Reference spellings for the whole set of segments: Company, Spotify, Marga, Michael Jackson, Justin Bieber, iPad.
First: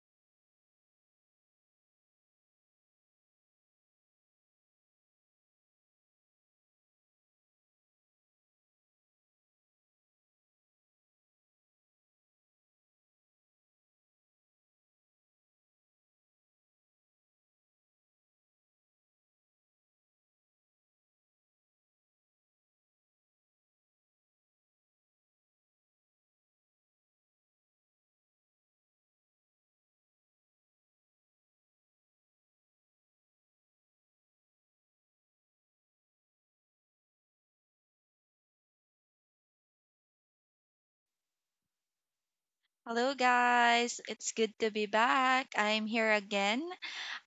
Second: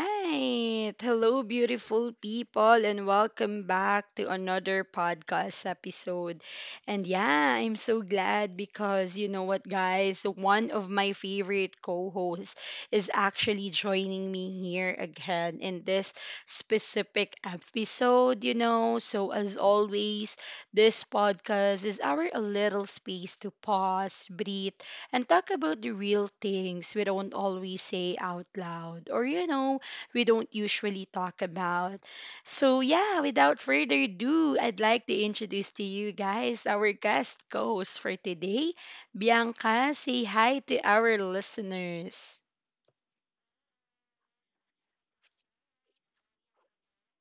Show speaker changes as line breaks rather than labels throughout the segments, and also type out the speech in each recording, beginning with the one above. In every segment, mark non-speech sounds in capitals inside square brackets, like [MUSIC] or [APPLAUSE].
right. Hello, beautiful people, and welcome back to another podcast episode. And yeah, I'm so glad because you know what, guys? One of my favorite co hosts is actually joining me here again in this specific episode, you know. So, as always, this podcast is our little space to pause, breathe, and talk about the real things we don't always say out loud or, you know, we don't usually talk about. So, yeah, without further ado, I'd like to introduce to you guys our guest host for today, Bianca. Say hi to our listeners.
Hello guys, it's good to be back. I'm here again.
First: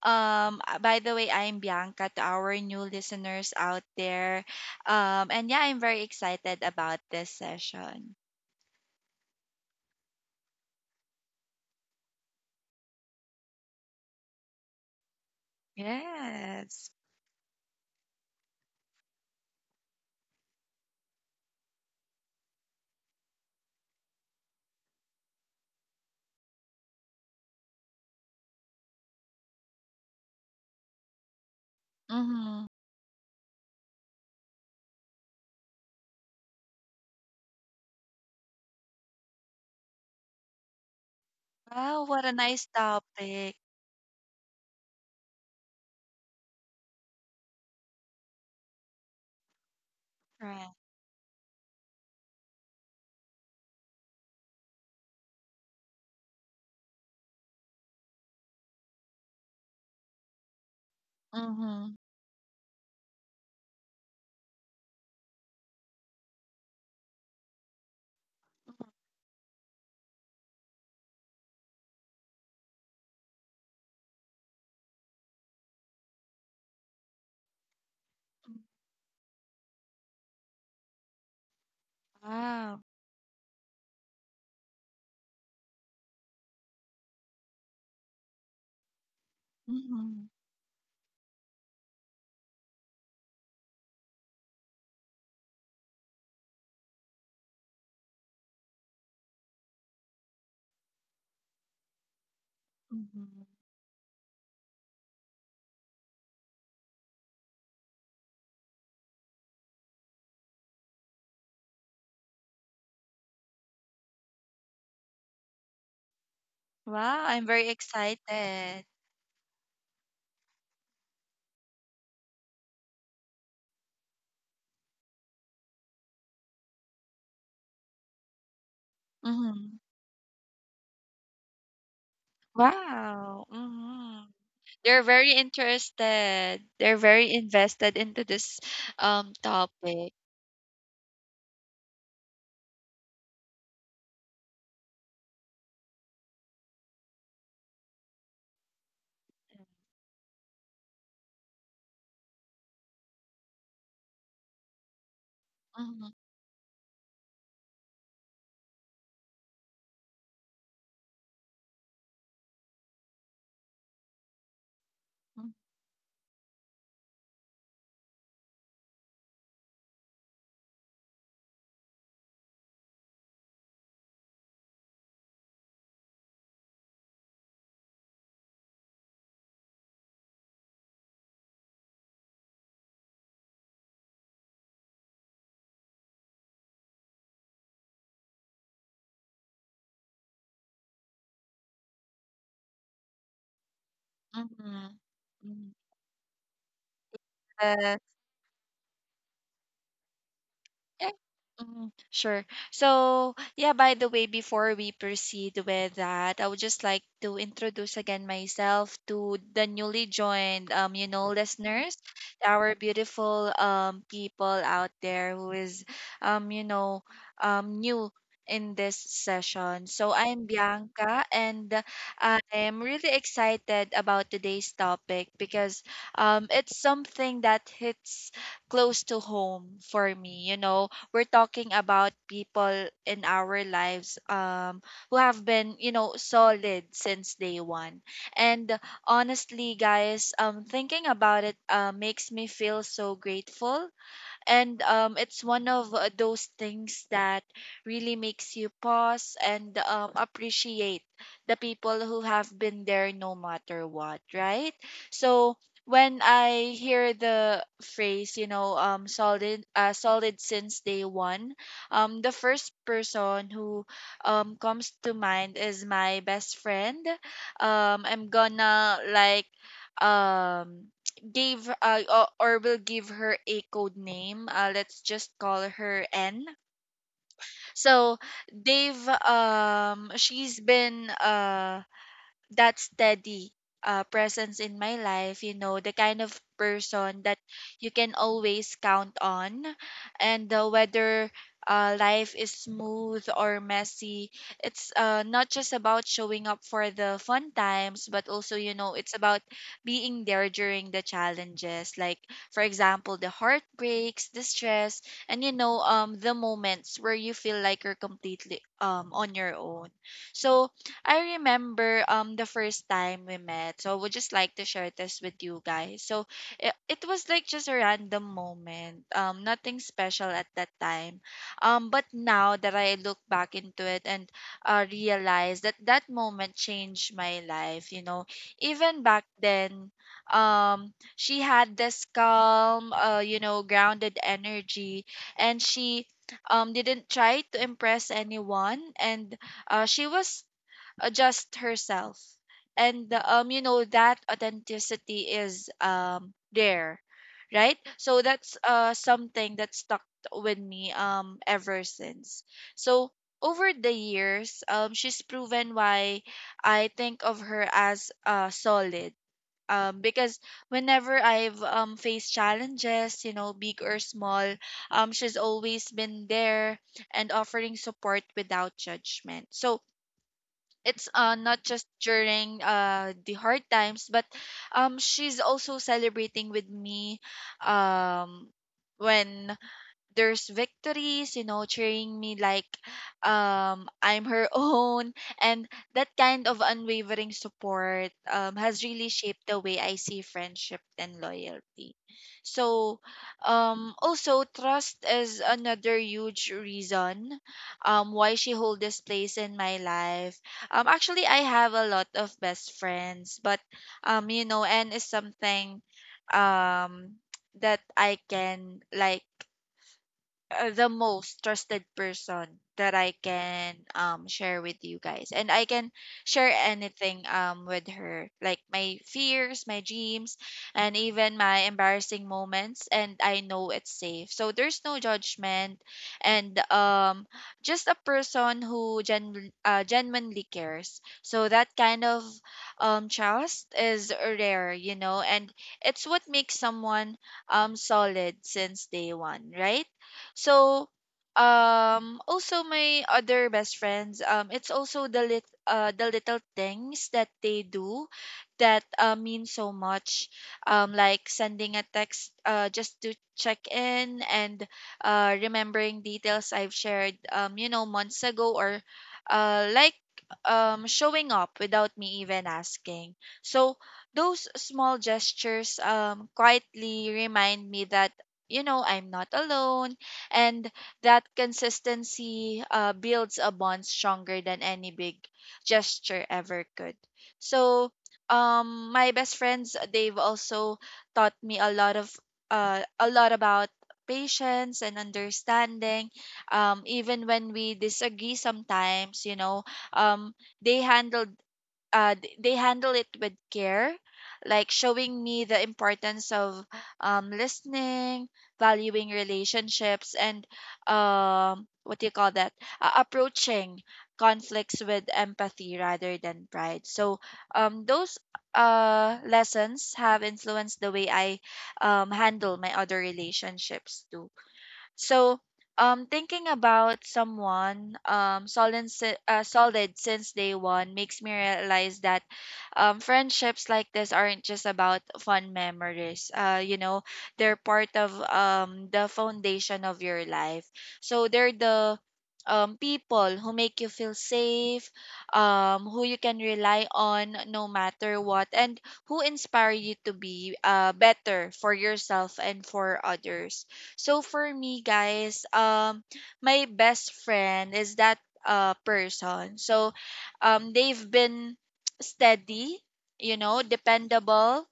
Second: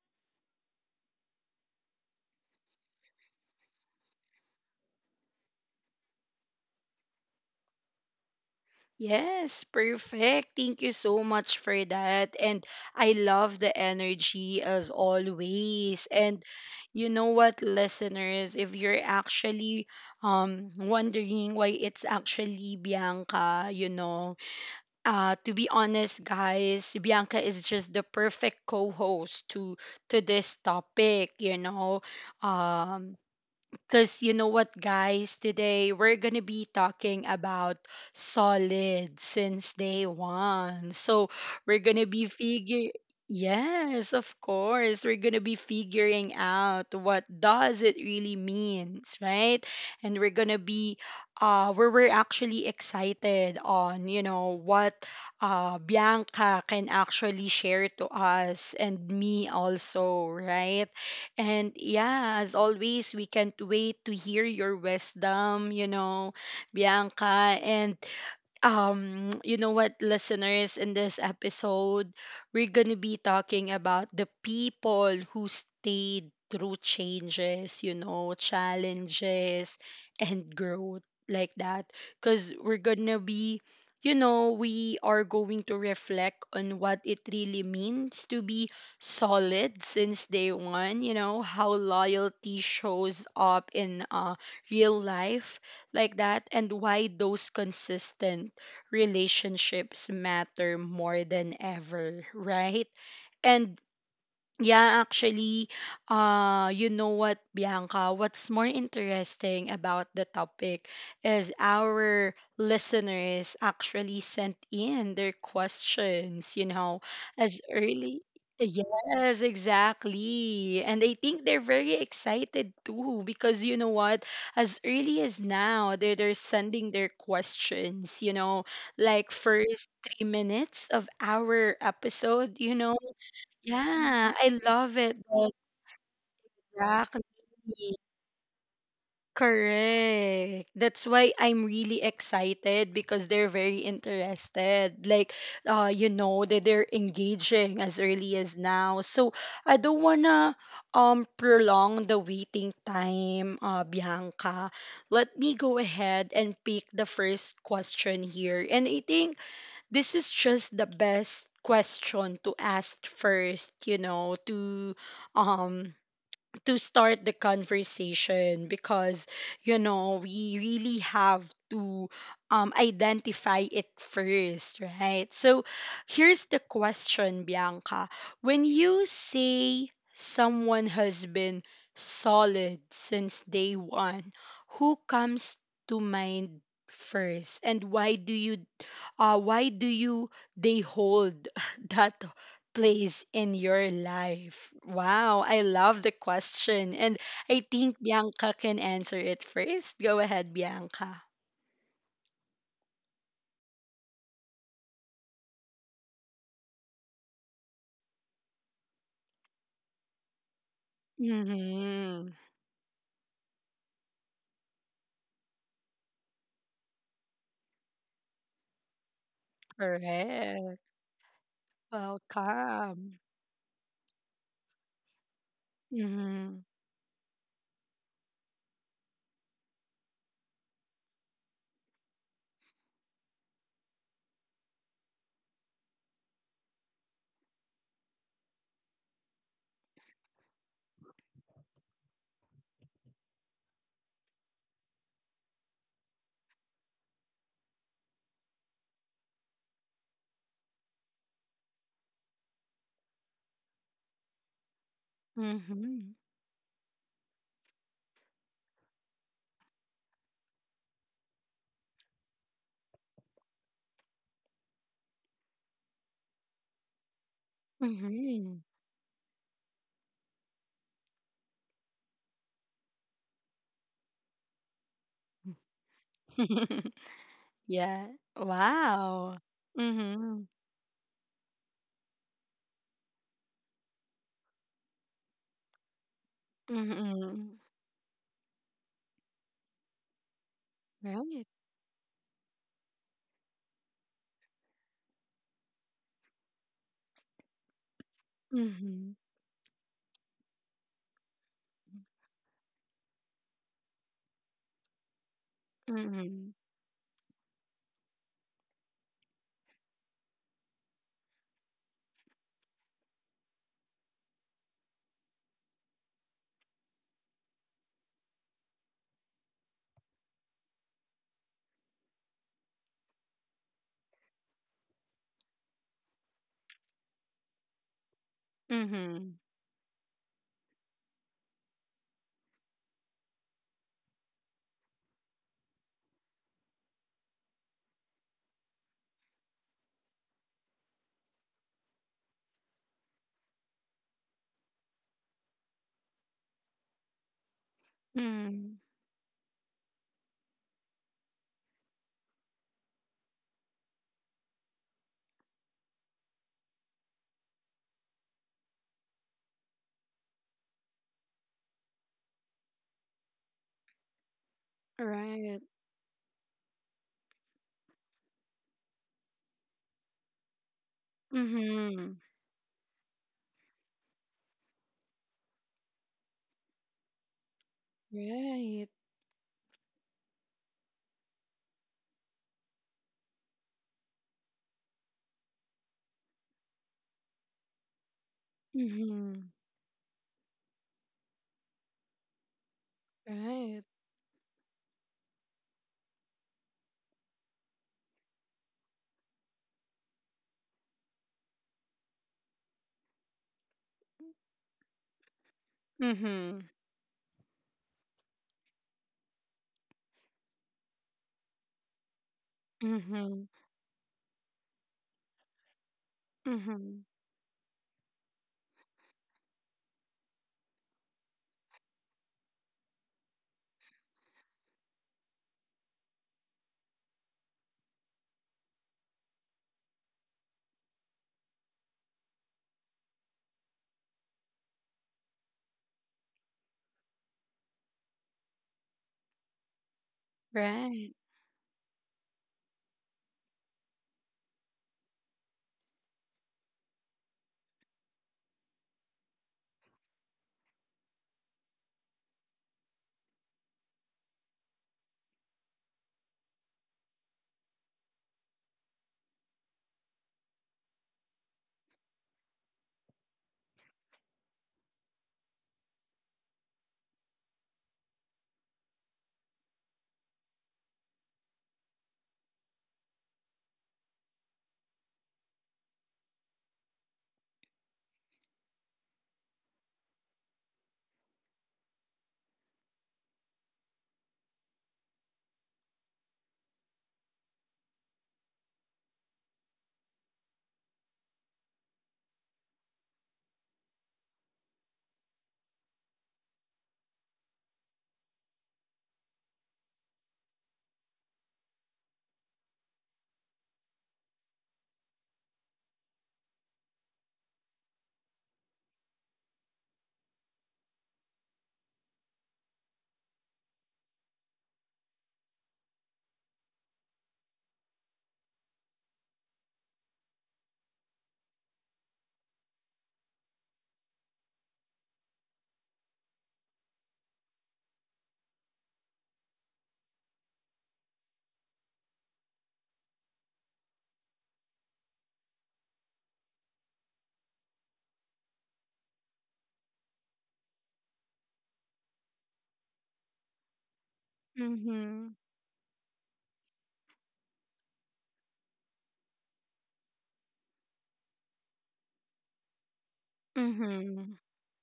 By the way, I'm Bianca to our new listeners out there. And yeah, I'm very excited about this session.
Yes, perfect. Thank you so much for that. And I love the energy as always. And
Yes.
you know what, listeners, if you're actually wondering why it's actually Bianca, you know, to be honest, guys, Bianca is just the perfect co-host to this topic, you know.
Mhm.
Um because you know what, guys? Today we're going to be talking about solid since day one. So we're going
Wow,
to be
what a nice
figure.
topic.
Yes, of course. We're going to be figuring out what does it really means, right? And we're going to
Right.
be where we're actually excited on, you know, what Bianca can actually share to us and me also, right? And
Mhm.
yeah, as always, we can't wait to hear your wisdom, you know, Bianca. And you know what, listeners, in this episode we're gonna be talking about the people who stayed through changes, you know,
Mhm.
challenges and growth like that, because we're
Wow.
gonna be, you know, we are going to reflect on what it really means to be solid since
Mhm.
day one, you know, how loyalty shows up in real life like that, and why those consistent relationships matter more than ever, right?
Mhm.
And yeah, actually, you know what, Bianca? What's more interesting about the topic is our listeners actually sent in their questions, you know,
Wow, I'm
as
very
early.
excited.
Yes, exactly. And I think they're very excited too because you know what? As early as now, they're sending their questions, you know, like
Mhm.
first 3 minutes of our episode, you know,
Wow.
yeah,
Mhm.
I love
They're
it.
very interested. They're
Exactly.
very invested into this topic.
Correct. That's why I'm really excited because they're very interested. Like, you know, that they're engaging as early as now. So I don't wanna prolong the waiting time, Bianca. Let me go
Mm-hmm.
ahead and pick the first question here. And I think this is just the best question to ask first, you know, um to start the conversation because you know we really have to identify it first, right? So here's the question, Bianca. When you say someone has been solid since day one, who comes to mind first, and why do you uh, why do you they hold [LAUGHS] that place in your life? Wow, I love the question, and I think
Mm-hmm.
Bianca can answer it first. Go ahead,
Yeah.
Bianca.
Sure. So, yeah, by the way, before we proceed with that, I would just like to introduce again myself to the newly joined, listeners,
Mm-hmm.
our beautiful people out there who is, um, you know, new in this session. So I'm
Correct.
Bianca, and I am really
Welcome.
excited about today's topic because
Mm-hmm.
it's something that hits close to home for me. You know, we're talking about people in our lives who have been, you know, solid since day one. And honestly, guys, thinking about it makes me feel so grateful and it's one of those things that really makes you pause and appreciate the people who have been there no matter what. Right. So
Mm-hmm.
when I hear the phrase, you know, solid since day one, the first person who comes to mind is my best friend. Um I'm
Mm-hmm.
gonna like um gave o- or will give her a code name. Let's just call her N.
[LAUGHS] Yeah.
So they've
Wow. Mm-hmm.
she's been that steady presence in my life, you know, the kind of
Mm-hmm.
person that you can always count on. And
Right.
whether life is smooth or messy, it's not just about showing up for the fun times, but also, you
Mm-hmm.
know, it's about being there during the challenges. Like, for example, the heartbreaks, the stress, and, you know,
Mm-hmm.
the moments where you feel like you're completely on your own. So, I remember the first time we met. So I would just like to share this with you guys. So it was like just a random moment. Nothing special at that time. But now that I look back into it and realize that that moment changed my life, you know. Even
Mm-hmm.
back then, she had this calm, you know, grounded energy, and she didn't try to impress anyone, and she was just herself, and you know, that authenticity is there, right? So that's
Mm-hmm.
something that stuck with me ever since. So over the years, she's proven why I think of her as solid, because whenever I've faced challenges, you know, big or small, she's
Right.
always been there and offering support without judgment. So it's not just
Mm-hmm.
during the hard times, but she's also celebrating with me um
Right.
when there's victories, you know, cheering me like I'm her [LAUGHS] own. And that kind of unwavering support has really
Mm-hmm.
shaped the way I see friendship and loyalty. So
Right.
also trust is another huge reason why she hold this place in my life. Actually, I have a lot of best friends, but you know, and is something
Mm-hmm.
um that I can like the most trusted person that I
Mm-hmm.
can share with you guys, and I can share
Mm-hmm.
anything with her, like my fears, my dreams, and even my embarrassing moments, and I know it's safe, so there's no judgment. And just a person who genuinely cares. So that kind of trust is rare, you know, and it's what makes someone solid since day one, right? So
Right.
also my other best friends, it's also the lit the little things that they do that mean so much, like sending a text just to check in, and remembering details I've shared you know, months ago, or uh like showing up without me even asking. So those small gestures quietly remind me that, you know, I'm not alone, and that consistency builds a bond stronger than any big gesture ever could. So my best friends, they've also taught me a lot about patience and understanding, even when we disagree sometimes, you know, um they they handle it with care, like showing me the importance of listening, valuing relationships, and what do you call that? Approaching conflicts with empathy rather than pride. So those lessons have influenced the way I handle my other relationships too. So, thinking about someone solid since day one makes me realize that friendships like this aren't just about fun memories. You know, they're part of the foundation of your life. So they're the people who make you feel safe, who you can rely on no matter what, and who inspire you to be better for yourself and for others. So for me,
Mm-hmm.
guys, my best friend is that person. So, they've been [TSK] steady, you know,
Mm-hmm.
dependable,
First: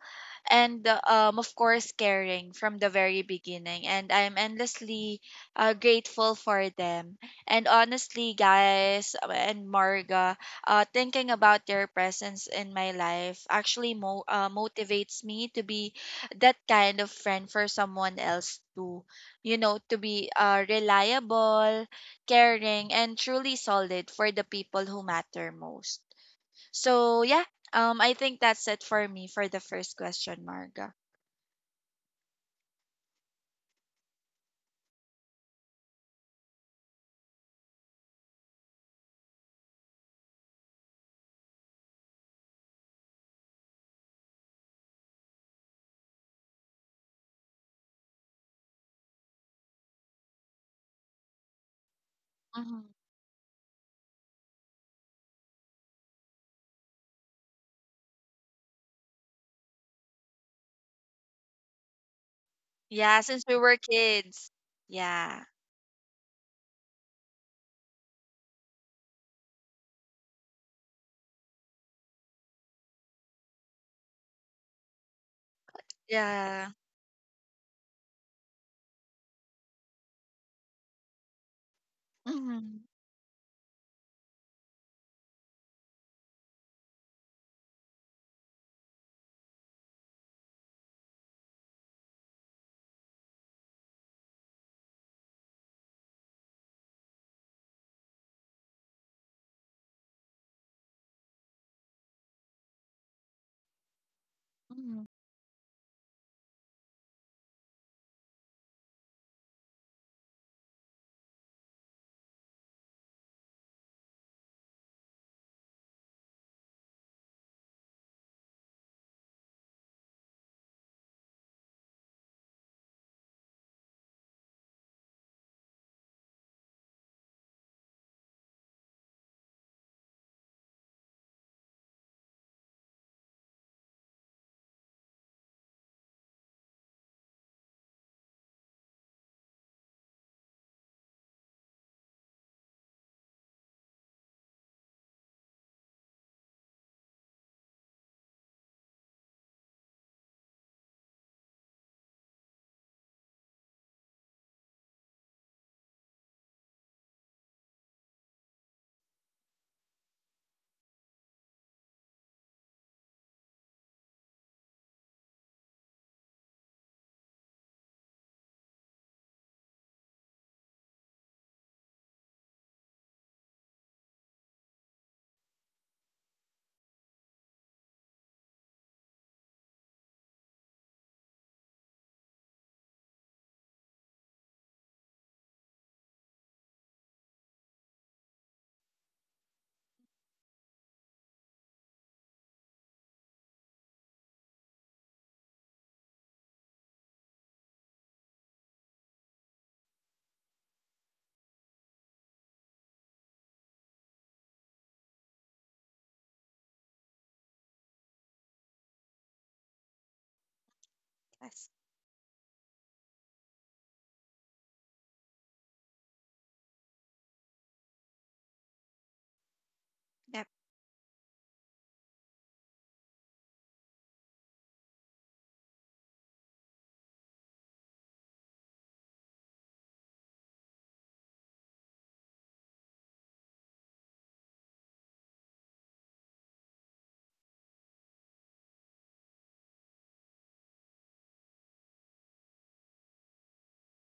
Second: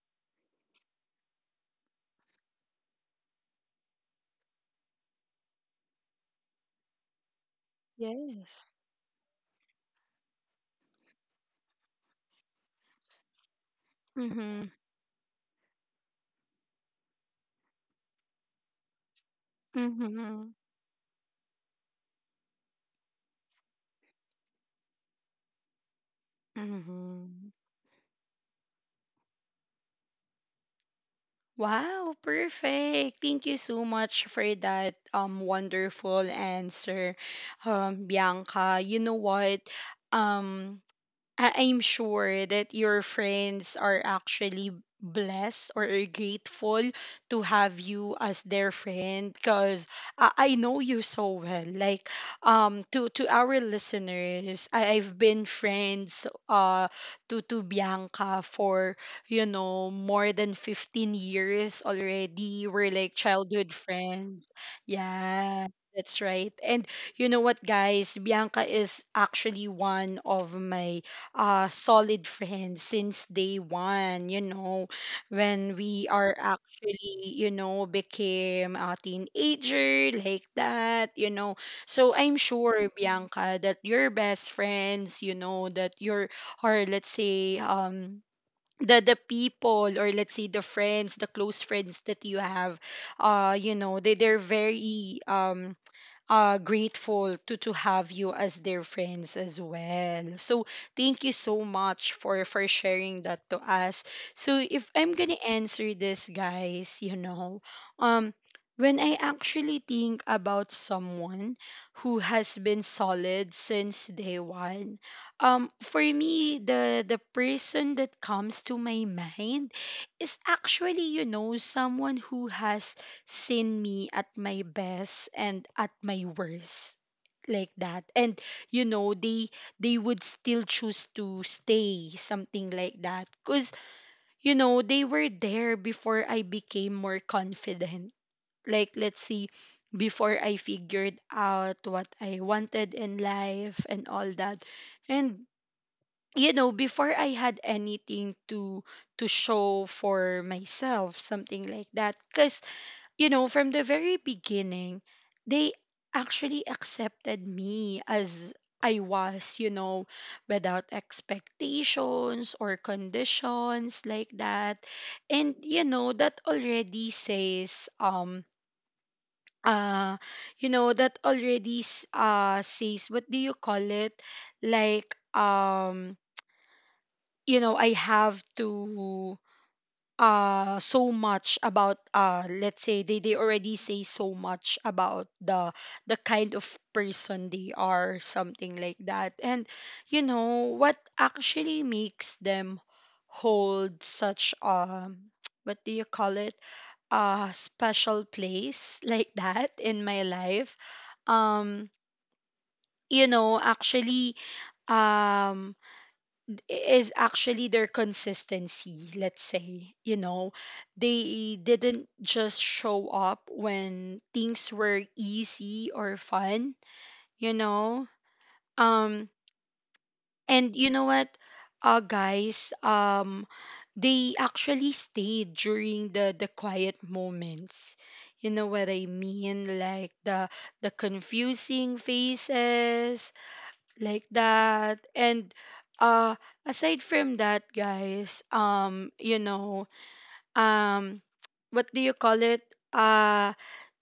and of course caring from the very beginning, and I'm endlessly grateful for them. And honestly,
Yes.
guys, and Marga, thinking about their presence in my life actually
Mm-hmm.
motivates me to be that kind of friend for someone else too, you know, to be
Mm-hmm.
reliable, caring, and truly solid for the people who matter most. So yeah,
Mm-hmm.
I think that's it for me for the first question, Marga.
Wow, perfect. Thank you so much for that wonderful answer, Bianca. You know what? Um, I'm sure that your friends are actually blessed or are grateful to have you as their friend because I know you so well. Like
Mhm.
to our listeners, I've been friends to Bianca for, you know, more than 15 years already. We're like
Yeah, since we
childhood
were
friends.
kids. Yeah.
Yeah. That's right. And you know what, guys? Bianca is actually one of my solid friends since day one, you know, when we are
Yeah.
actually, you know, became a teenager like that, you know, so I'm sure,
Mhm.
Bianca, that your best friends, you know, that your, or let's say the people, or let's say the friends, the close friends that you have, you know, they they're very grateful to have you as their friends as well. So thank you so much for sharing that to us. So if
Mhm.
I'm gonna answer this, guys, you know, um, when I actually think about someone who has been solid since day one, for me the person that comes to my mind is actually, you know, someone who has seen me at my best and at my worst like that, and you know they would still choose to stay something like that, cuz you know they were there before I became more confident, like, let's see, before I figured out what I wanted in life and all that, and you know, before I had anything to show for myself, something like that, cuz you know, from the very beginning, they actually accepted me as I was, you know, without expectations or conditions like that. And you know, that already says uh you know, that already says, what do you call it? Like you know, I have to so much about, uh, let's say they already say so much about the kind of person they are, something like that. And you know what actually makes them hold such [TSK] what do you call it, a special place [LAUGHS] like that in my life, um you know, actually, um is actually their consistency, let's say. You know, they
Yes.
didn't just show up when things were easy or fun, you know? Um
Yep.
and you know what? Guys, they actually stayed during the quiet moments. You know what I mean? Like the confusing faces, like that. And uh aside from that, guys, you know, um what do you call it, uh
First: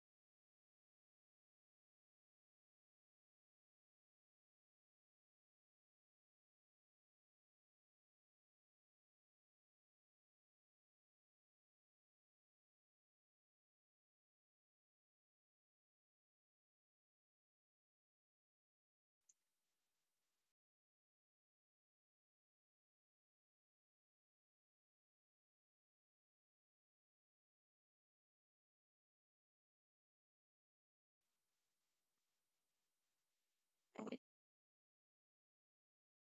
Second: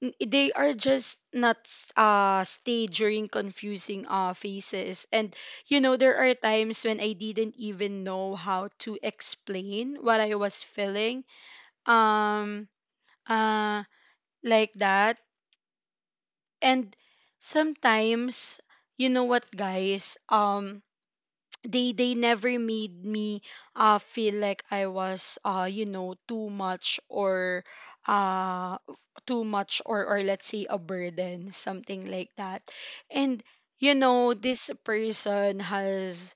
they are just not stay during confusing phases. And you know there are times when I didn't even know how to explain what I was feeling, um uh like that. And sometimes, you know what, guys, they never made me feel like I was, you know, too much, or uh or let's say a burden, something like that. And you know this person has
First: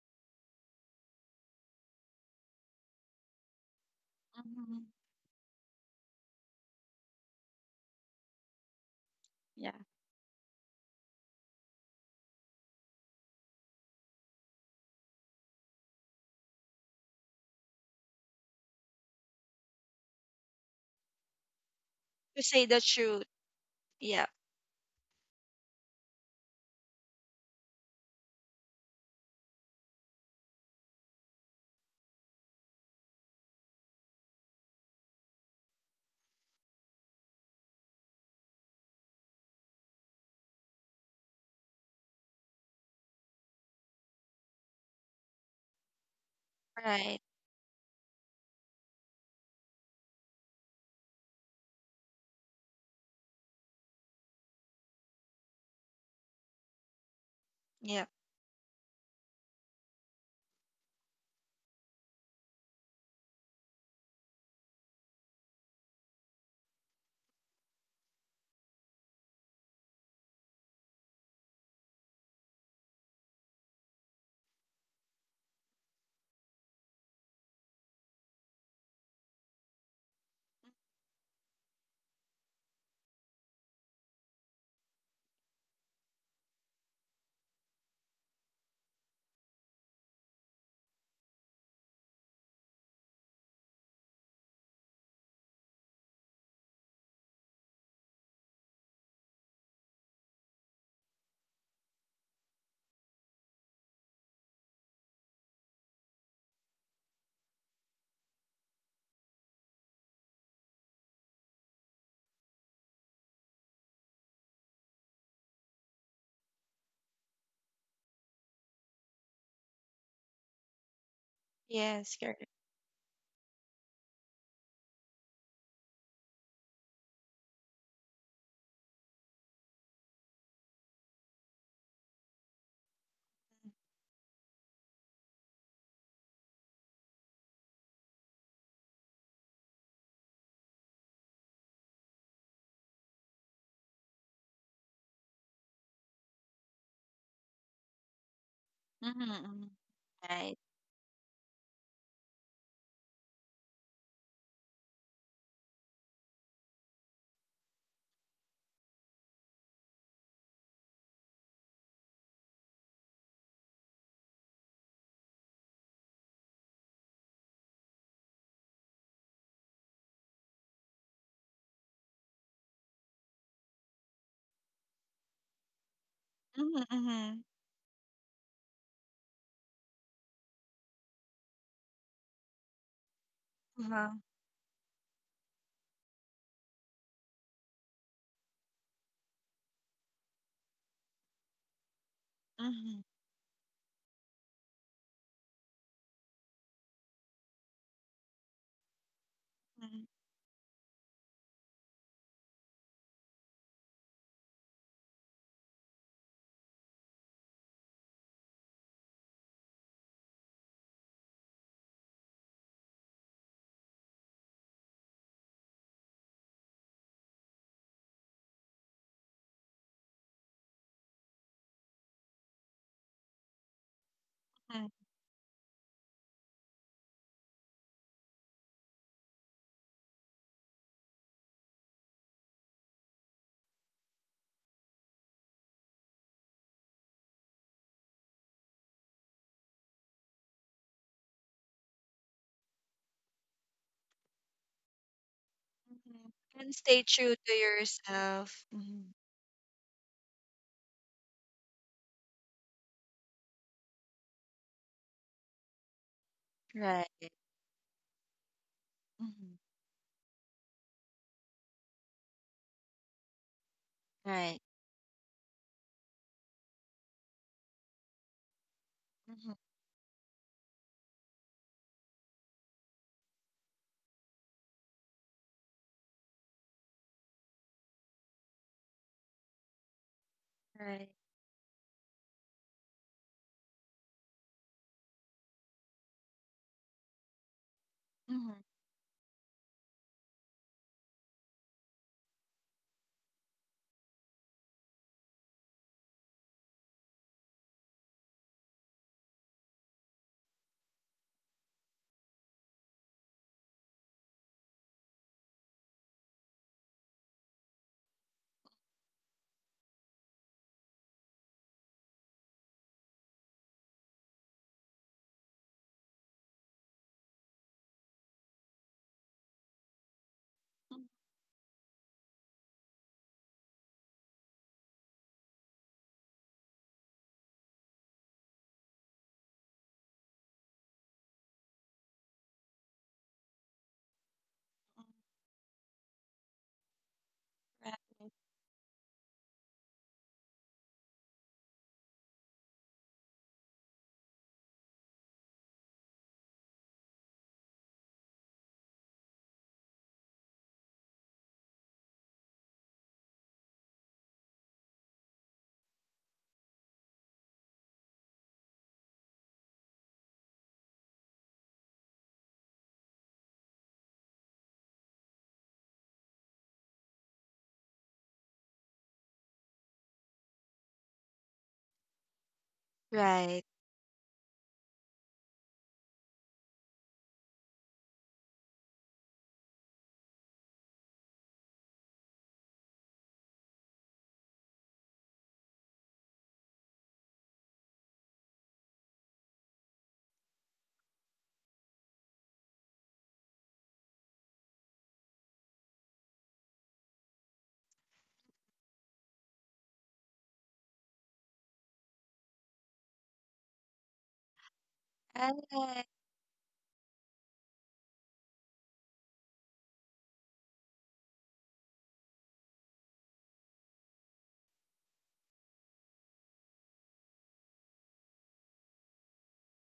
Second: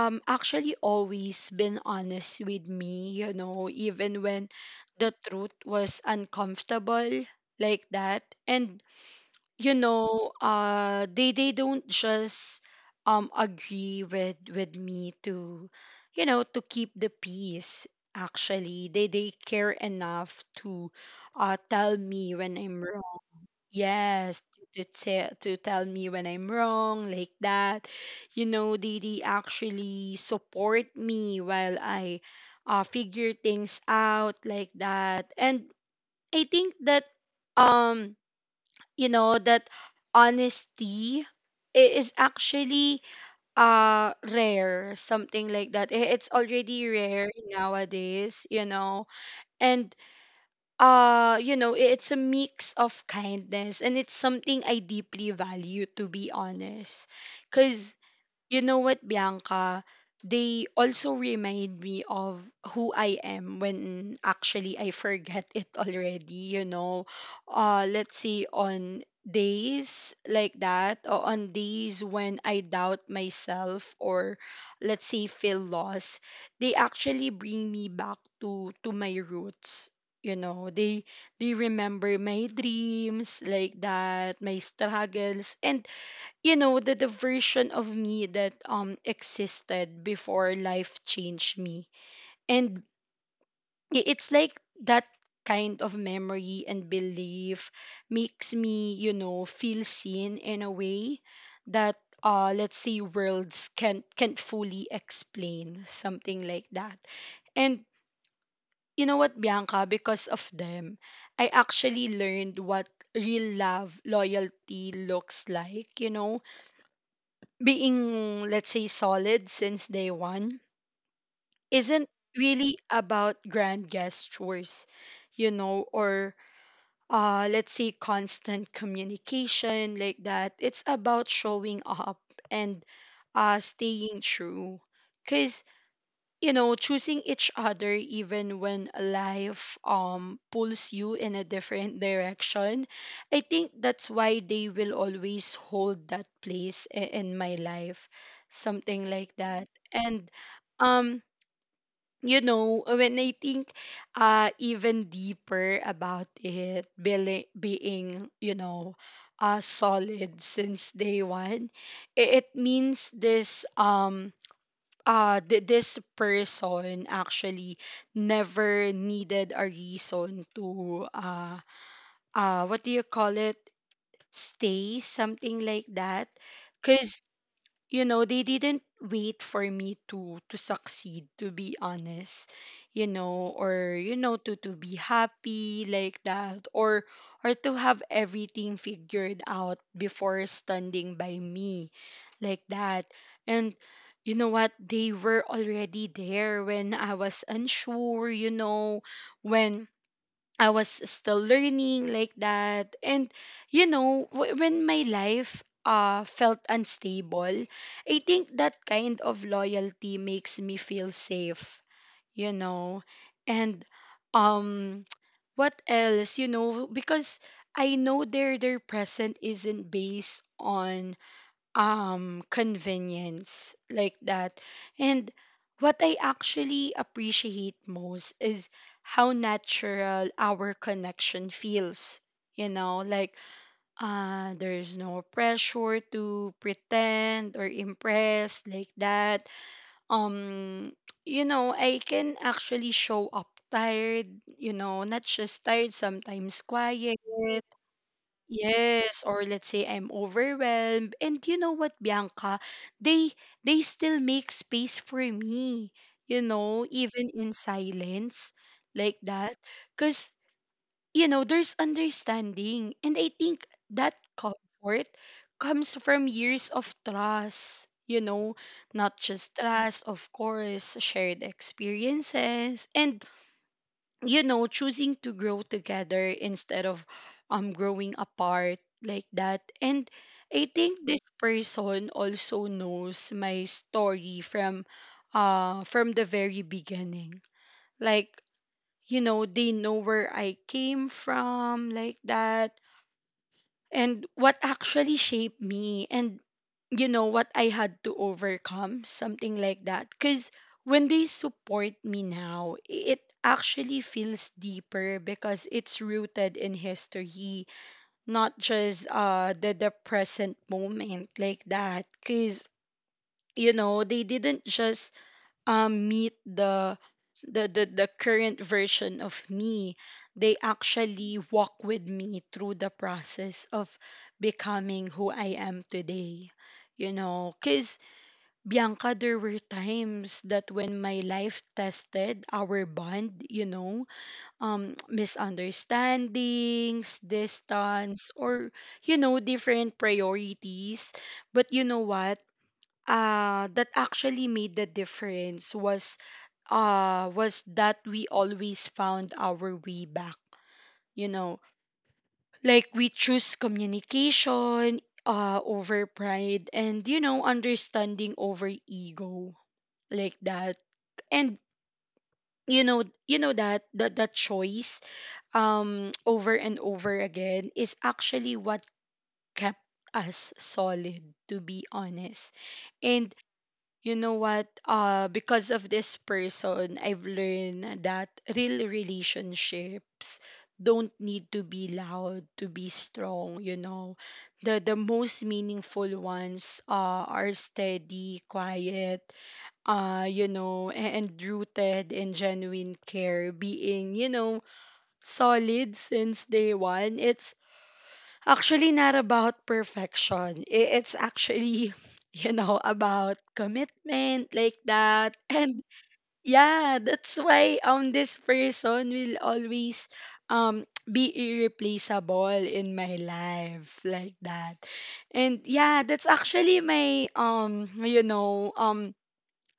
actually always been honest with me, you know, even when
Mhm.
the truth was uncomfortable like that. And
Yeah.
you know, they don't just agree with me to, you know, to keep the peace. Actually, they care enough to tell me
To
when
say the
I'm wrong.
truth. Yeah.
Yes. To tell me when I'm wrong like that. You know, they actually support me while I figure things out like that. And I think that um you know that honesty is actually rare, something like that. It's already
Right.
rare nowadays, you know. And you know, it's a mix of kindness and it's something I deeply value to be honest. Cuz
Yep.
you know what, Bianca? They also remind me of who I am when actually I forget it [LAUGHS] already, you know. Let's see, on days like that, or on days when I doubt myself or let's say feel lost, they actually bring me back to my roots. You know, they remember my dreams like that, my struggles, and you know the version of me that existed before life changed me. And it's like that kind of memory and belief makes me, you know, feel seen in a way that, let's say, worlds can't fully explain, something like that. And you know what, Bianca, because of them I actually learned what real love loyalty looks like, you know. Being, let's say, solid since day one isn't
Yes, correct.
really about grand gestures, you know, or, let's say, constant communication like that. It's about showing up and, staying true. Cause, you know, choosing each other even when life pulls you in a different direction, I think that's why they will always hold that place in my life, something like
Mm-hmm.
that. And
Right.
um you know, when I think even deeper about it, being, being, you know, solid since day one, it means this, this person actually never needed a reason to what do you call it, stay, something like that. Cuz
Mm-hmm.
you know they didn't wait for me to succeed, to be honest, you know, or,
Uh-huh.
you know, to be happy like that, or to have everything figured out before standing by me like
Mm-hmm.
that. And you know what, they were already there when I was unsure, you know, when
Mm-hmm.
I was still learning like that. And, you know, when my life, felt unstable, I think that kind of loyalty makes me feel safe, you know. And um, [TSK] what else? Because I know their present isn't based on convenience, like that. And what I actually appreciate most is how natural our connection feels. you know like there's no pressure to pretend or impress, like that. Um you know i can actually show up tired, not just tired, sometimes
Mm-hmm. And stay
quiet.
true to yourself. Mm-hmm.
Yes, or let's say I'm overwhelmed. And you know what, Bianca? They they still make space for me,
Right.
even in silence, like
Mm-hmm.
that. Because, there's understanding. And I think that
Right.
comfort comes from years of trust, not
Mm-hmm.
just trust, of course, shared experiences. And choosing to grow together instead of growing apart, like that. And I think
Right.
this person also knows my story from the very beginning, like,
Mm-hmm.
they know where I came from, like that. And what actually shaped me, and you know what I had to overcome, something like that. Because when they support me now, it actually feels deeper because it's rooted in history, not just the present moment, like that. Because they didn't just meet the current version of me. They actually walk with me through the process of becoming who I am today, because, Bianca, there were times that when my life tested our bond, misunderstandings,
Right.
distance, or different priorities. But you know what, that actually made the difference was that we always found our way back. You know, like we choose communication, over pride, and, understanding over ego, like that. And that choice over and over again is actually what kept us solid, to be honest. And
Right.
you know what, because of this person I've learned that real relationships don't need to be loud to be strong, the most meaningful ones, are steady, quiet, and rooted in genuine care, being, solid since day one. It's Actually, not about perfection. It's actually, [LAUGHS] about commitment, like that. [LAUGHS] And
Alright.
yeah, that's why this person will always be irreplaceable in my life, like that. And yeah, that's actually my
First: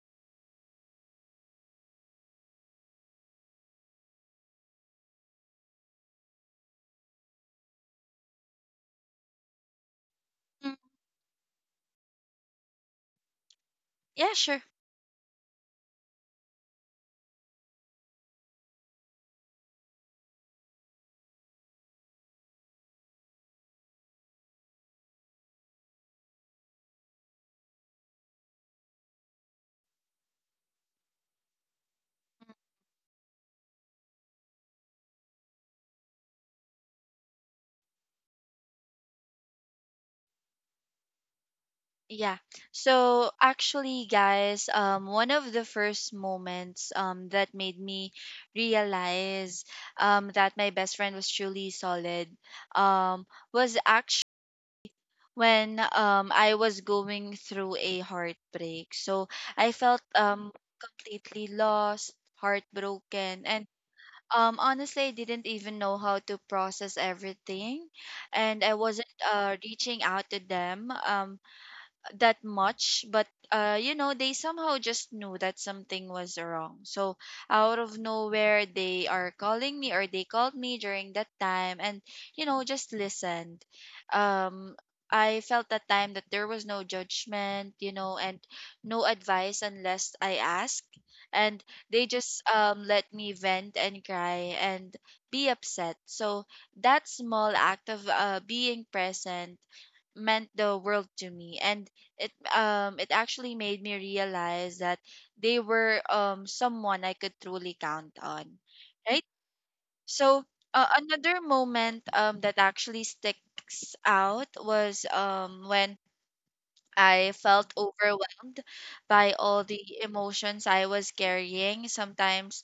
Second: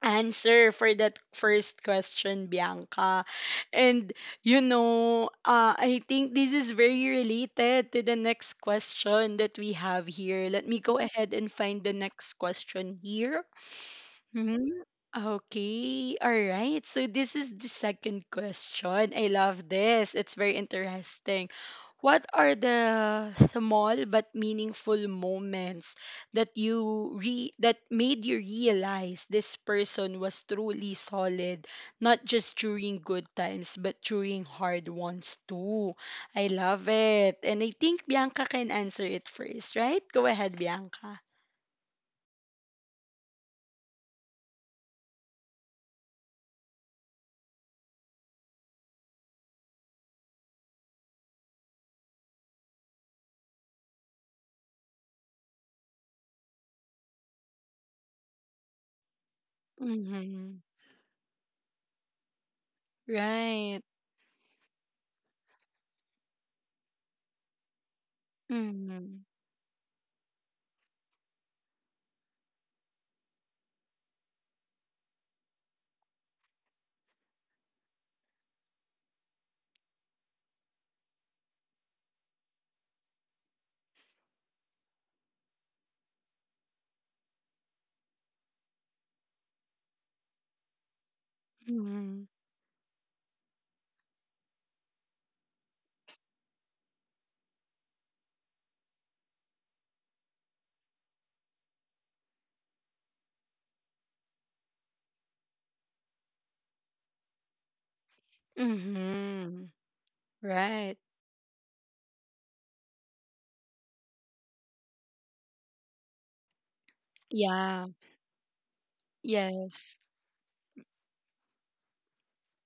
answer for that first question, Bianca. And I think this is very related to the next question that we have here. Let
Mm,
me go ahead and find the next question here.
Yeah,
Mhm.
sure.
Okay, all right. So this is the second question. I love this. It's very interesting. What are the small but meaningful moments that made you realize this person was truly solid, not just during good times, but during hard ones too? I love it. And I think Bianca can answer it first, right? Go ahead, Bianca.
Yeah. So actually, guys, one of the first moments that made me realize that my best friend was truly solid um was actually when I was going through a heartbreak. So I felt
Mm-hmm.
completely lost, heartbroken, and
Right.
Honestly, I didn't even know how to process everything, and I wasn't
Mm-hmm.
reaching out to them. That much. But you know, they somehow just knew that something was wrong. So out of nowhere, they are calling me, or they called me during that time, and you know, just listened. um I felt that time that there was no judgment, you know, and no advice unless I asked. And they
Mhm.
just let me vent and cry and be upset. So that small act of being present meant the world to me, and it actually made me realize that they were someone I could truly count on, right?
Mhm.
So
Right.
another moment that actually sticks out was when I felt
Yeah.
overwhelmed by all
Yes.
the emotions I was carrying. Sometimes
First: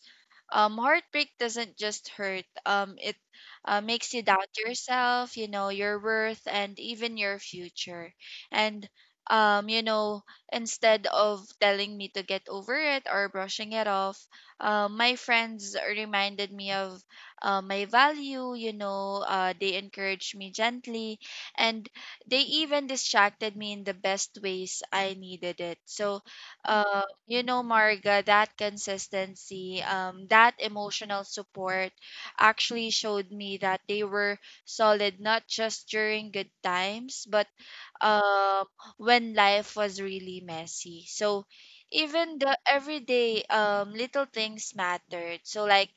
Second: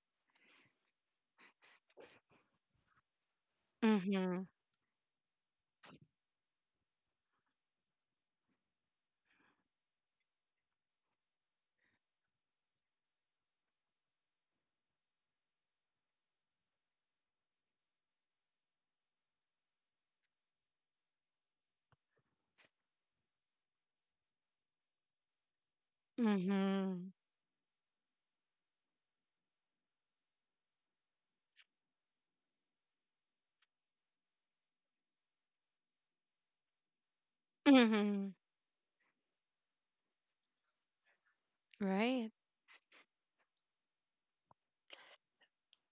heartbreak doesn't just hurt, it makes you
Mhm.
doubt yourself, you know, your worth, and even your future. And, you know, instead of telling me to get over it or brushing it off, my friends reminded me of my value, you know, they encouraged me gently. And they even distracted me in the best ways I needed it. So,
Mhm.
you know, Marga, that consistency, that emotional support actually showed me that they were solid not just during good times, but
Mhm.
um, when life was really messy. So,
Right.
even the everyday little things mattered. So,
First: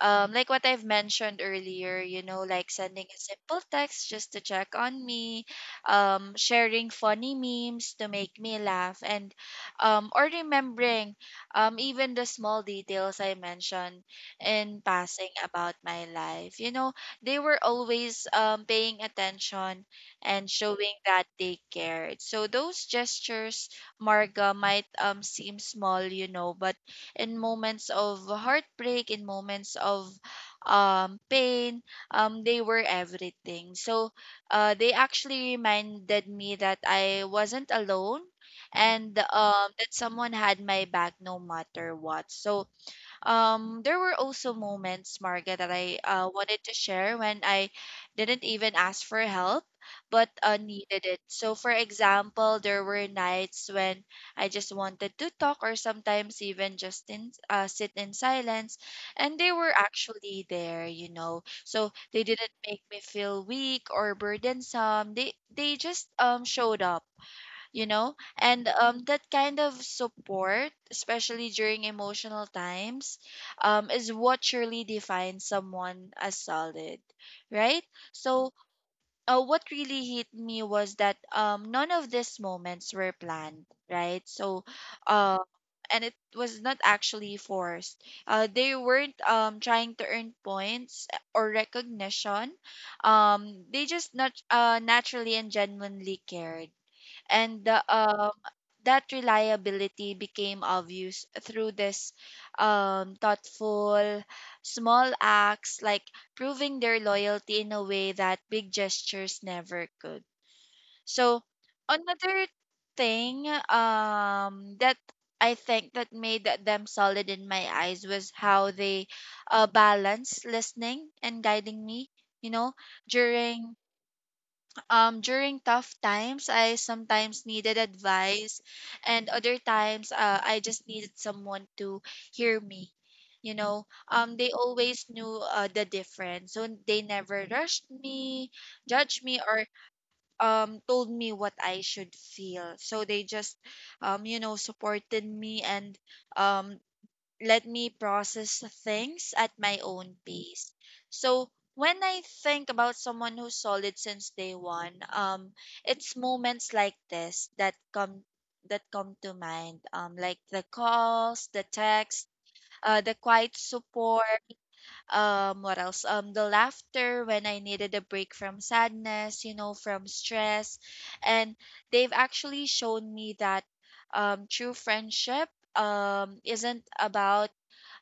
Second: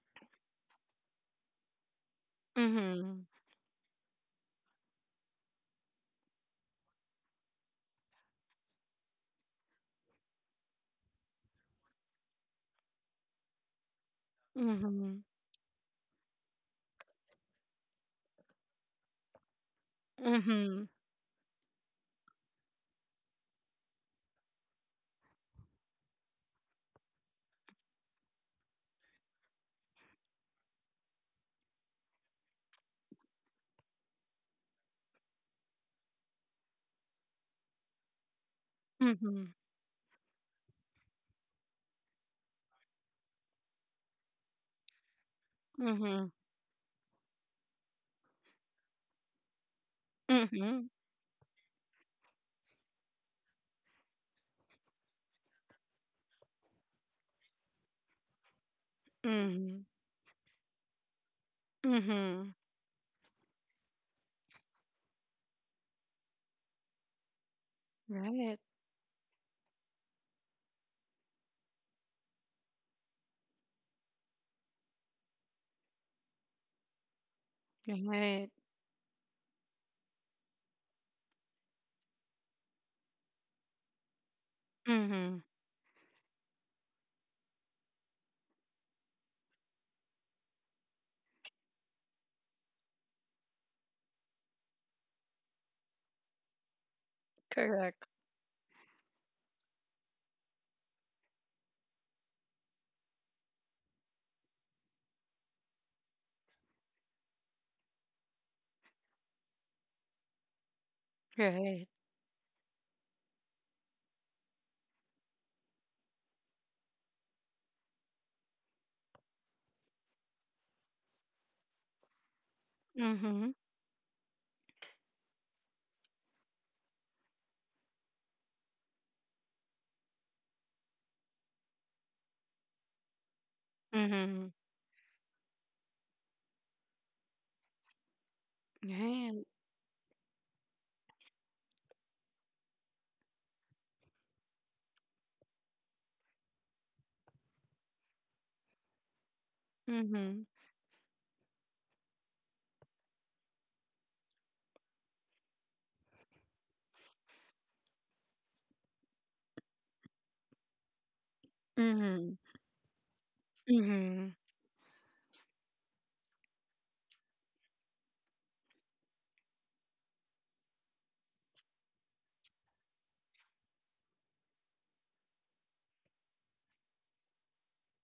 like what I've mentioned earlier, you know, like sending a
Mhm.
simple text just to check on me, sharing funny memes to make me laugh, and or remembering even the small details I mentioned in
Mhm.
passing about my life. You know, they were always paying attention and
Mhm.
showing that they cared. So those gestures, Marga, might seem small, you know, but in moments of heartbreak, in moments of pain, they were everything. So they actually reminded me that I wasn't alone, and
Mhm.
that someone had my back no matter what. So there were also moments, Marga, that I
Mhm.
wanted to share when I didn't even ask for help, but
Mhm.
needed it. So, for example, there were nights when I just wanted to talk, or sometimes even just sit in silence, and they were
Mhm.
actually there, you know. So they didn't
Mhm.
make me feel weak or burdensome. They just showed up, you know.
Right.
And that kind of support, especially during emotional times, is what surely defines someone as solid, right?
Right.
So what really hit me was that none of these moments were planned, right? So uh
Mhm.
and it was not actually forced. They weren't trying to earn points or recognition. They just naturally and genuinely cared, and
Correct.
that reliability became obvious through this thoughtful small acts, like proving their loyalty in a way that big gestures never could. So
Right.
another thing that I think that made them solid in my eyes was how they balance listening and guiding me you know
Mhm.
during during tough times. I sometimes needed advice, and other times, I just needed someone to hear me.
Mhm.
They always knew the difference, so they never rushed me, judged me,
Right.
or told me what I should feel. So they just, supported me and um, let me process things at my own
Mhm.
pace. So when I think about someone who's solid since day one, it's moments like this that come to mind. Like the calls, the text,
Mhm.
the quiet support.
Mhm.
What else? The laughter when I needed a break from sadness, you know, from stress. And they've actually shown me that true friendship isn't about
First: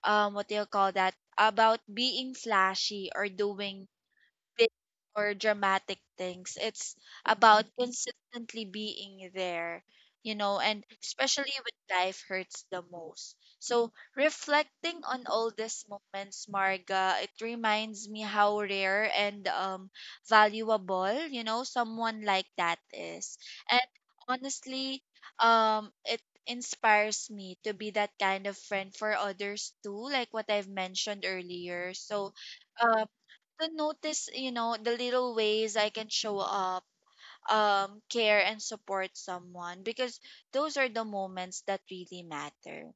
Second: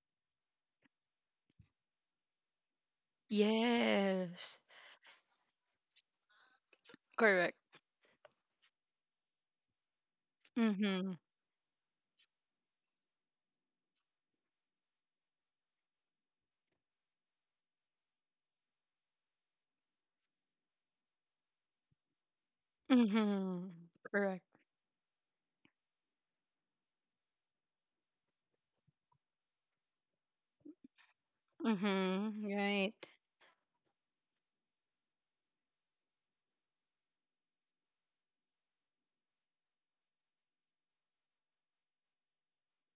what do you call that, about being flashy or doing
Yes.
big or dramatic things. It's
Correct.
about consistently being there, you know, and
Mhm.
especially when life hurts the most. So, reflecting on all these moments, Marga, it reminds me how rare and valuable, you know, someone like that is.
Mhm.
And
Correct.
honestly, it inspires me to be that kind of friend for others too, like what I've mentioned earlier. So,
Mm-hmm. Right.
um, to notice, you know, the little ways I can show up, care and support someone, because those are the moments that really matter,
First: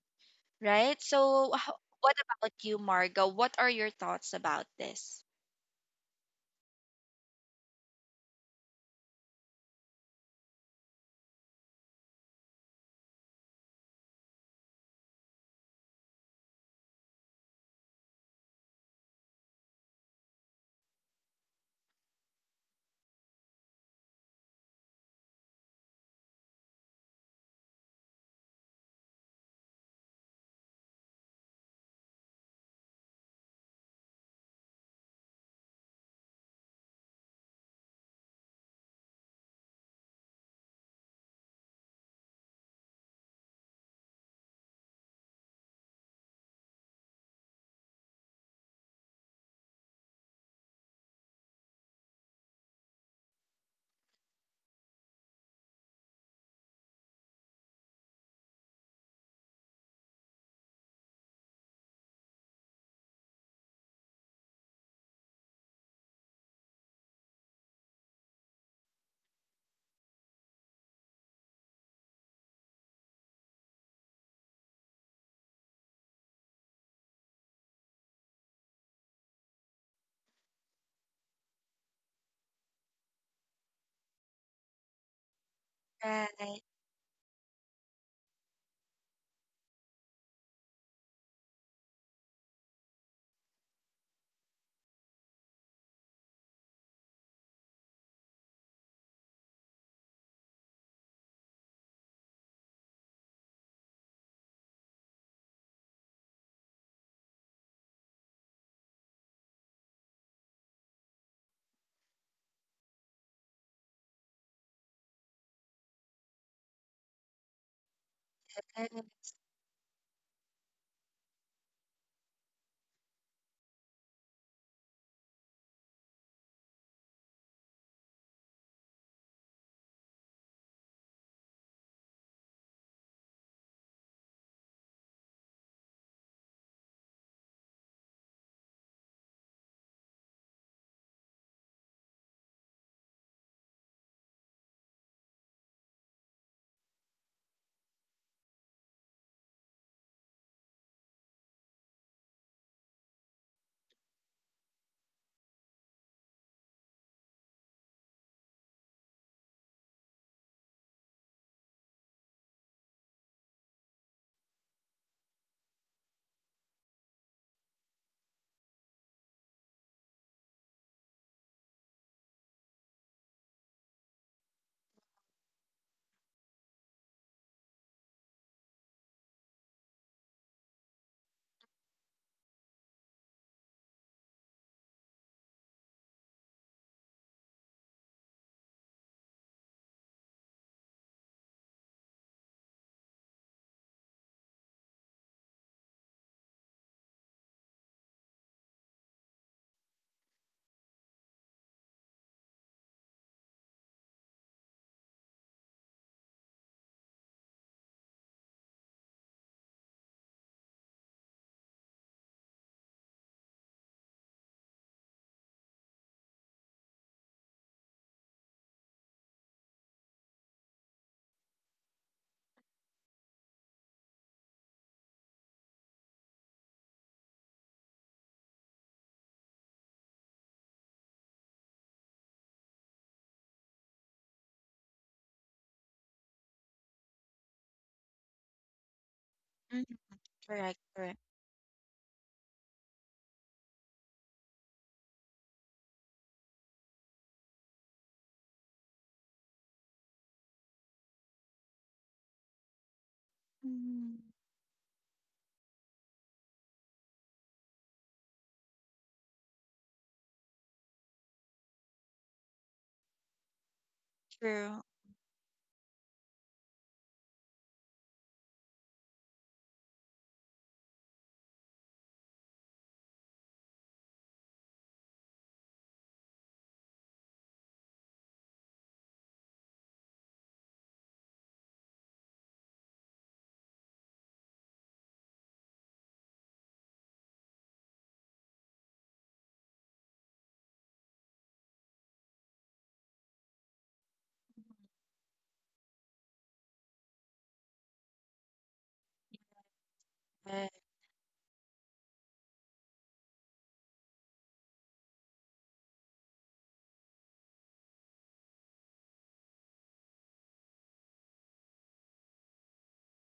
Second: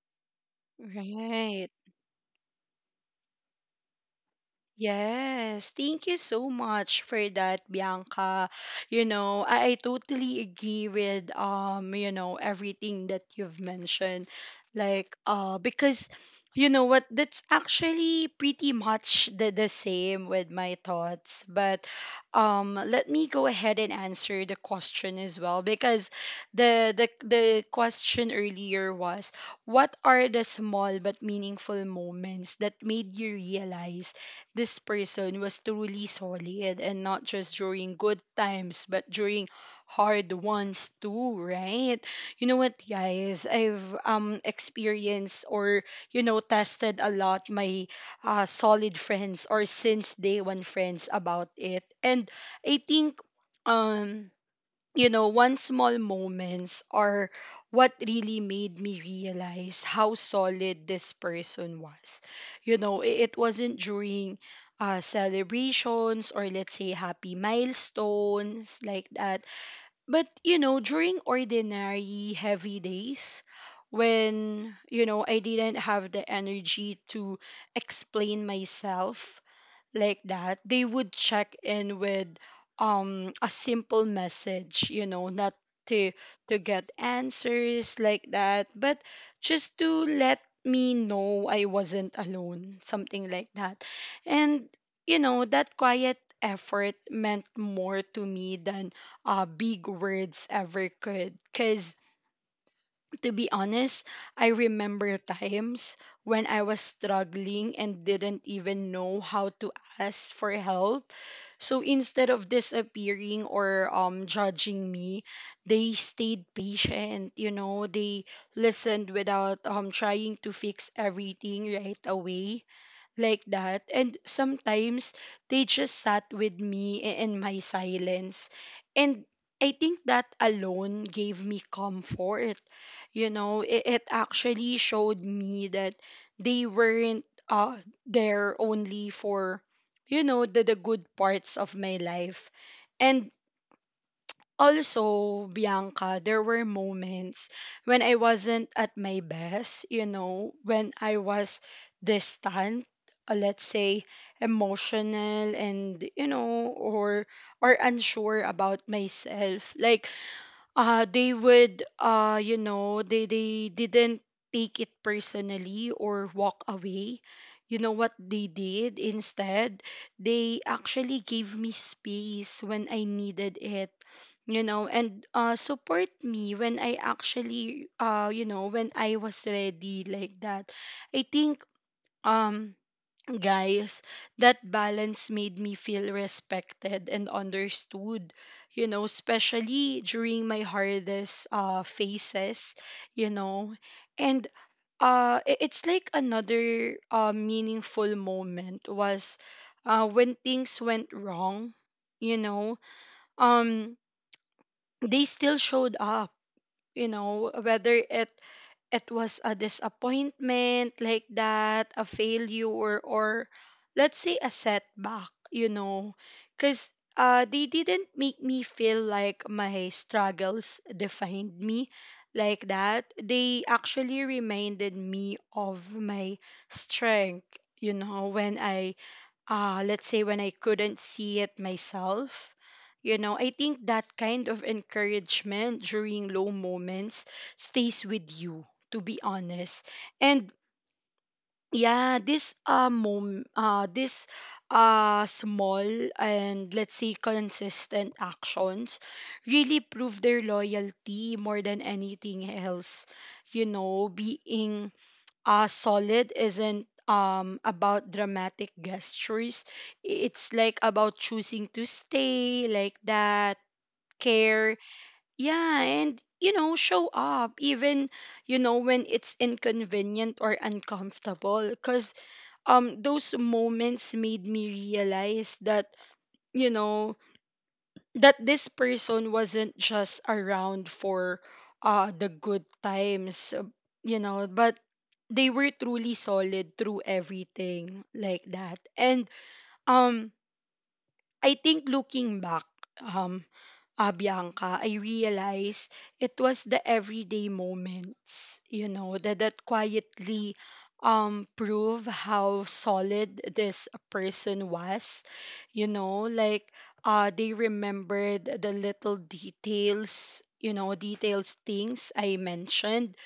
right?
Right.
What about you, Marga? What are your thoughts about this?
Yes, thank you so much for that, Bianca. I totally agree with everything that you've mentioned. Like, because you know what, that's actually pretty much the same with my thoughts. But let me go ahead and answer the question as well, because the question earlier was, what are the small but meaningful moments that made you realize this person was truly solid and not just during good times, but during hard ones too, right? You know what, guys? I've experienced or tested a lot my solid friends, or since day one friends, about it. And I think um one small moments are what really made me realize how solid this person was. It wasn't during celebrations or, let's say, happy milestones, like that, but, during ordinary heavy days when, I didn't have the energy to explain myself, like that. They would check in with a simple message, not to to
Right.
get answers, like that, but just to let me know I wasn't alone, something like that. And, that quiet effort meant more to me than big words ever could, cuz, to be honest, I remember times when I was struggling and didn't even know how to ask for help. So instead of disappearing or judging me, they stayed patient. They
Right.
listened without trying to fix everything right away, like that. And sometimes they just sat with me in my silence. And I think that alone gave me comfort. You know, it actually showed me that they weren't, there only for, the good parts of my life. And also, Bianca, there were moments when I wasn't at my best, when I was distant, let's say, emotional, and or unsure about myself. Like they would you know they didn't take it personally or walk away. You know what they did instead, they actually gave me space when I needed it, you know and support me when I actually you know when I was ready, like that. I think, um guys, that balance made me feel respected and understood. Especially during my hardest phases, you know. And it's like another meaningful moment was when things went wrong, you know. Um they still showed up, whether it was a disappointment, like that, a failure, or, let's say, a setback, because, they didn't make me feel like my struggles defined me, like that. They actually reminded me of my strength, when I let's say when I couldn't see it myself. I think that kind of encouragement during low moments stays with you, to be honest.
Mhm.
And
Correct. Correct.
yeah, this small, and let's say consistent, actions really prove their loyalty more than anything else.
Mm.
Being, solid isn't, about dramatic gestures. It's like about choosing to stay, like that, care.
True.
Yeah, and, show up even when it's inconvenient or uncomfortable, because those moments made me realize that you know that this person wasn't just around for the good times, but they were truly solid through everything, like that. And um I think, looking back, um, Bianca, I realized it was the everyday moments, that quietly,
Right.
prove how solid this person was, like, they remembered the little details, details, things I mentioned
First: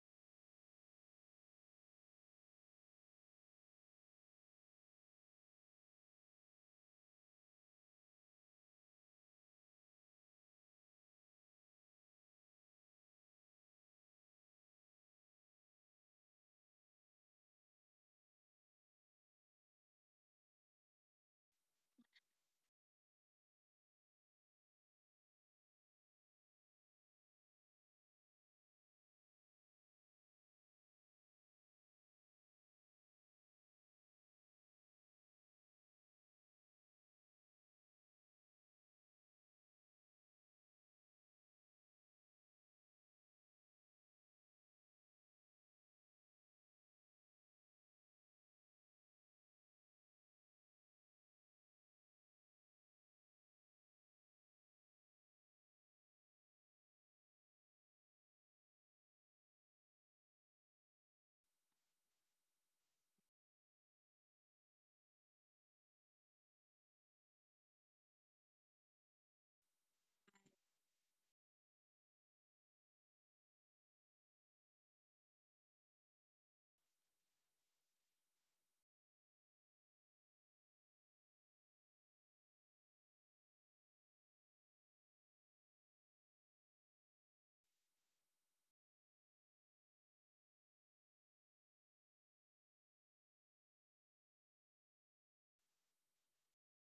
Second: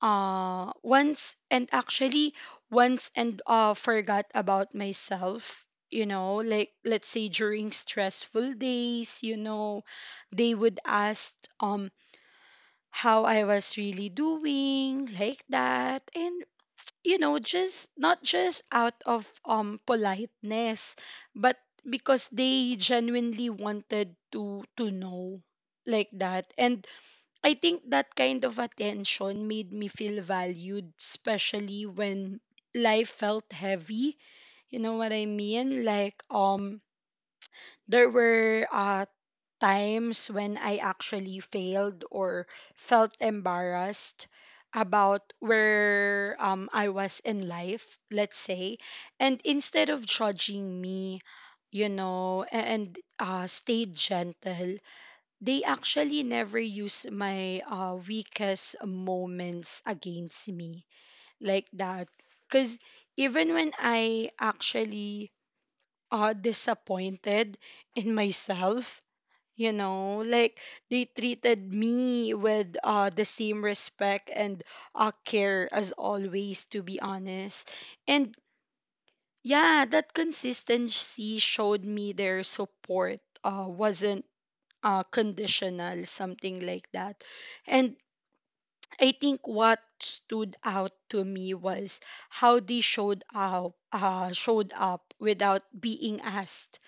once and actually once and forgot about myself. Like, let's say, during stressful days, they would ask, um how I was really doing, like that. And just not just out of politeness, but because they genuinely wanted to know, like that. And I think that kind of attention made me feel valued, especially when life felt heavy. You know what I mean? Like, there were, times when I actually failed or felt embarrassed about where, I was in life, let's say. And instead of judging me, and stayed gentle, they actually never use my weakest moments against me, like that. Because even when I actually, disappointed in myself, like, they treated me with, the same respect and, care as always, to be honest. And yeah, that consistency showed me their support, wasn't, conditional, something like that. And I think what stood out to me was how they showed up without being asked.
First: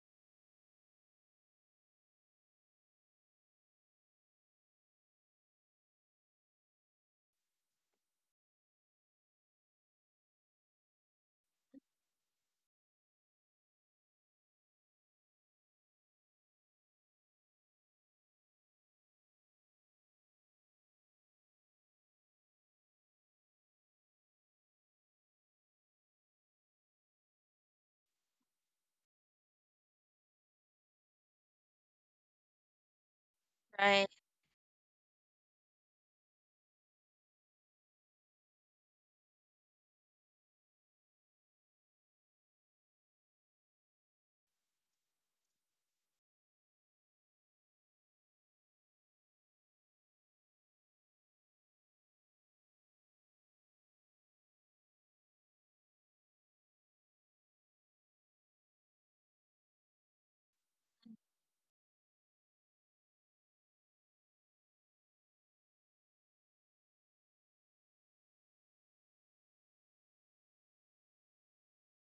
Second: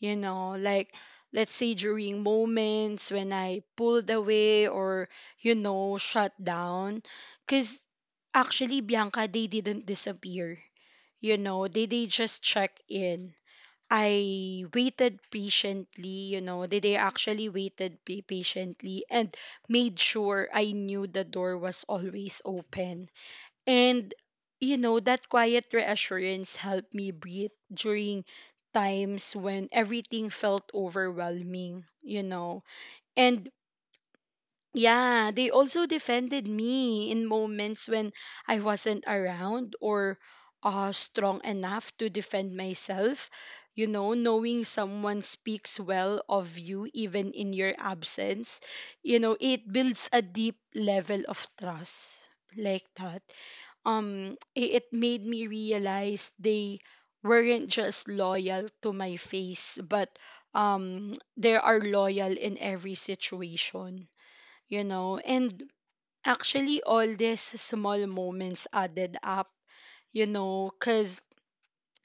Like, let's say, during moments when I pulled away or shut down, because actually, Bianca, they didn't disappear. You know, they just check in. I waited patiently, you know, they actually waited patiently and made sure I knew the door was always open. And, that quiet reassurance helped me breathe during times when everything felt overwhelming. And
Right.
yeah, they also defended me in moments when I wasn't around or, strong enough to defend myself. Knowing someone speaks well of you even in your absence, it builds a deep level of trust, like that. It made me realize they weren't just loyal to my face, but, they are loyal in every situation. And actually, all these small moments added up, because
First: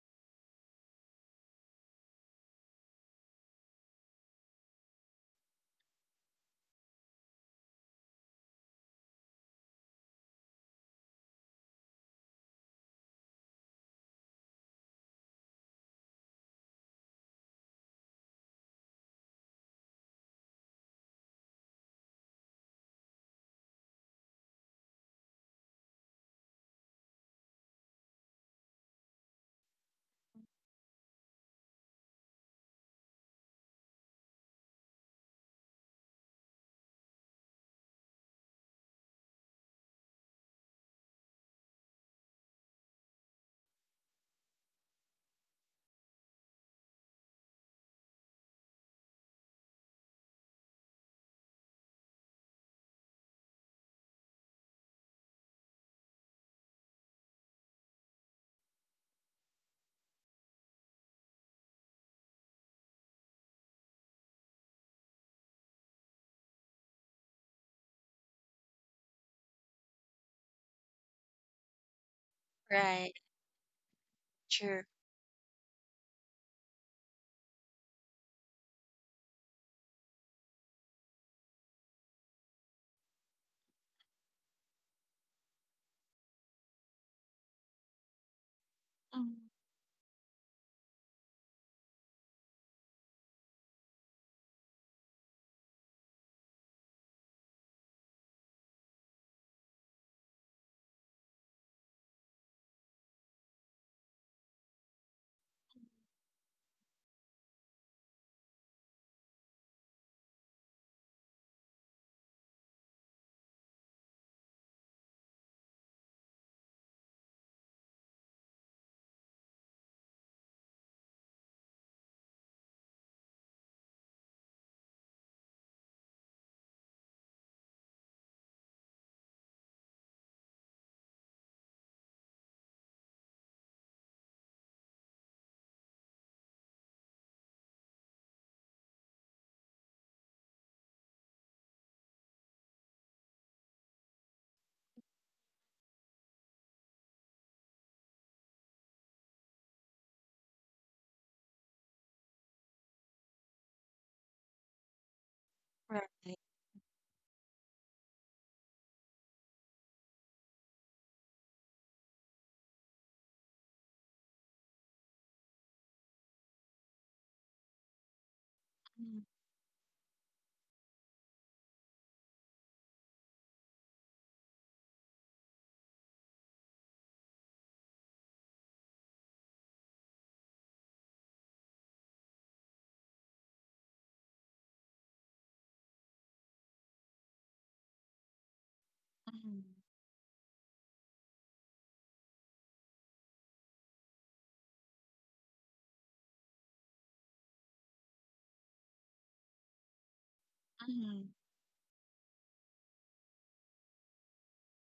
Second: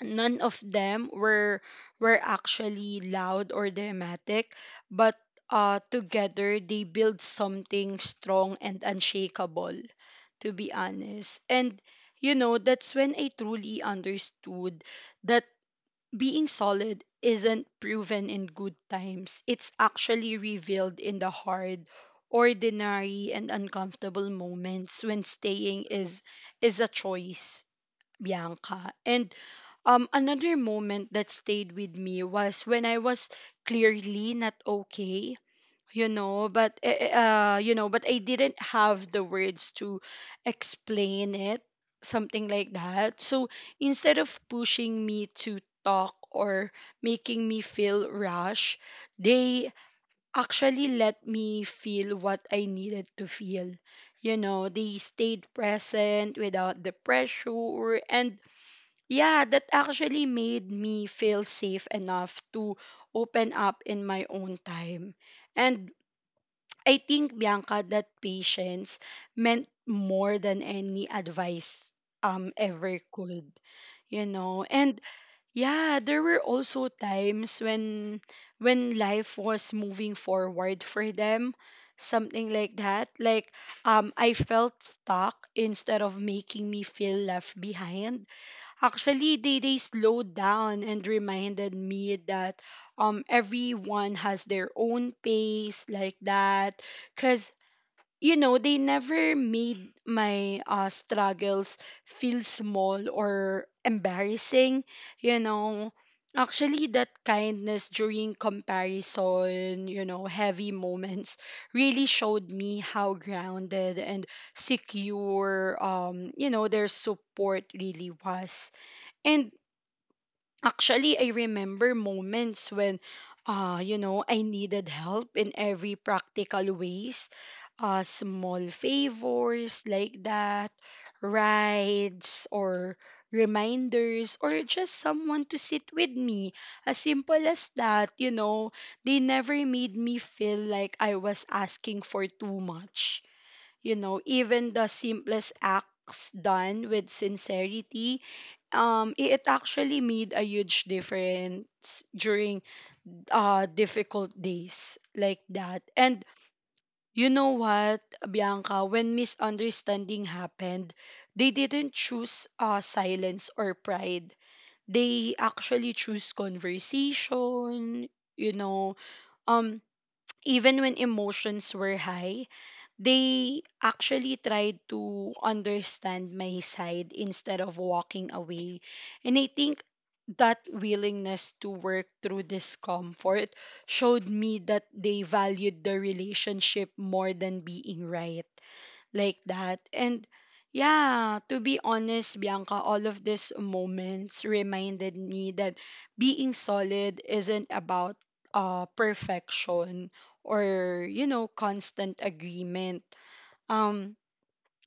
none of them were actually loud or dramatic, but, together they build something strong and unshakable. To be honest. And that's when I truly understood that being solid isn't proven in good times. It's actually revealed in the hard, ordinary, and uncomfortable moments when staying is a choice, Bianca. And another moment that stayed with me was when I was clearly not okay you know but eh, eh, you know but I didn't have the words to explain it, something like that. So instead of pushing me to talk or making me feel rush, they actually let me feel what I needed to feel. You know, they stayed present without the pressure, and yeah, that actually made me feel safe enough to open up in my own time. And I think, Bianca, that patience meant more than any advice ever
Right.
could, you know.
True.
And yeah, there were also times when life was moving forward for them, something like that. Like, I felt stuck instead of making me feel left behind. Actually,
Mm.
they slowed down and reminded me that everyone has their own pace, like that. Cause you know, they never made my struggles feel small or embarrassing. You know, actually, that kindness during comparison, you know, heavy moments really showed me how grounded and secure, you know, their support really was. And actually, I remember moments when, you know, I needed help in every practical ways. Small favors like that, rides or reminders, or just someone to sit with me. As simple as that, you know, they never made me feel like I was asking for too much. You know, even the simplest acts done with sincerity, it actually made a huge difference during difficult days like that. And
Right.
you know what, Bianca, when misunderstanding happened, they didn't choose silence or pride. They actually choose conversation, you know.
Mm.
um Even when emotions were high, they actually tried to understand my side instead of walking away. And I think that willingness to work through discomfort showed me that they valued the relationship more than being right, like
Mhm.
that. And yeah, to be honest, Bianca, all of these moments reminded me that being solid isn't about perfection or, you
Mhm.
know, constant agreement. Um,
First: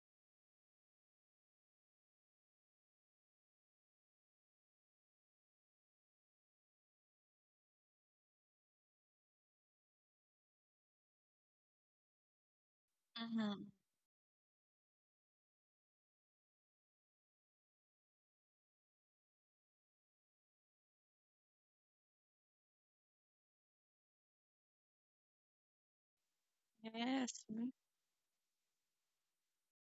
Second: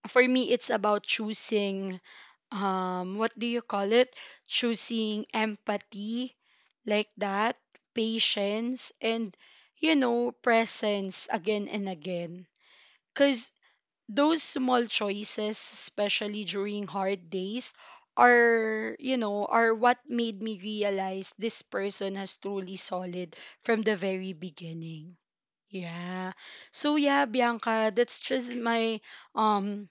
for me, it's about choosing, what do you call it? Choosing empathy, like that, patience, and, you know, presence again and again. Cause
Mhm.
those small choices, especially during hard days, are, you know, are what made me realize this person has truly solid from the very beginning. Yeah. So yeah,
Yes.
Bianca, that's just my um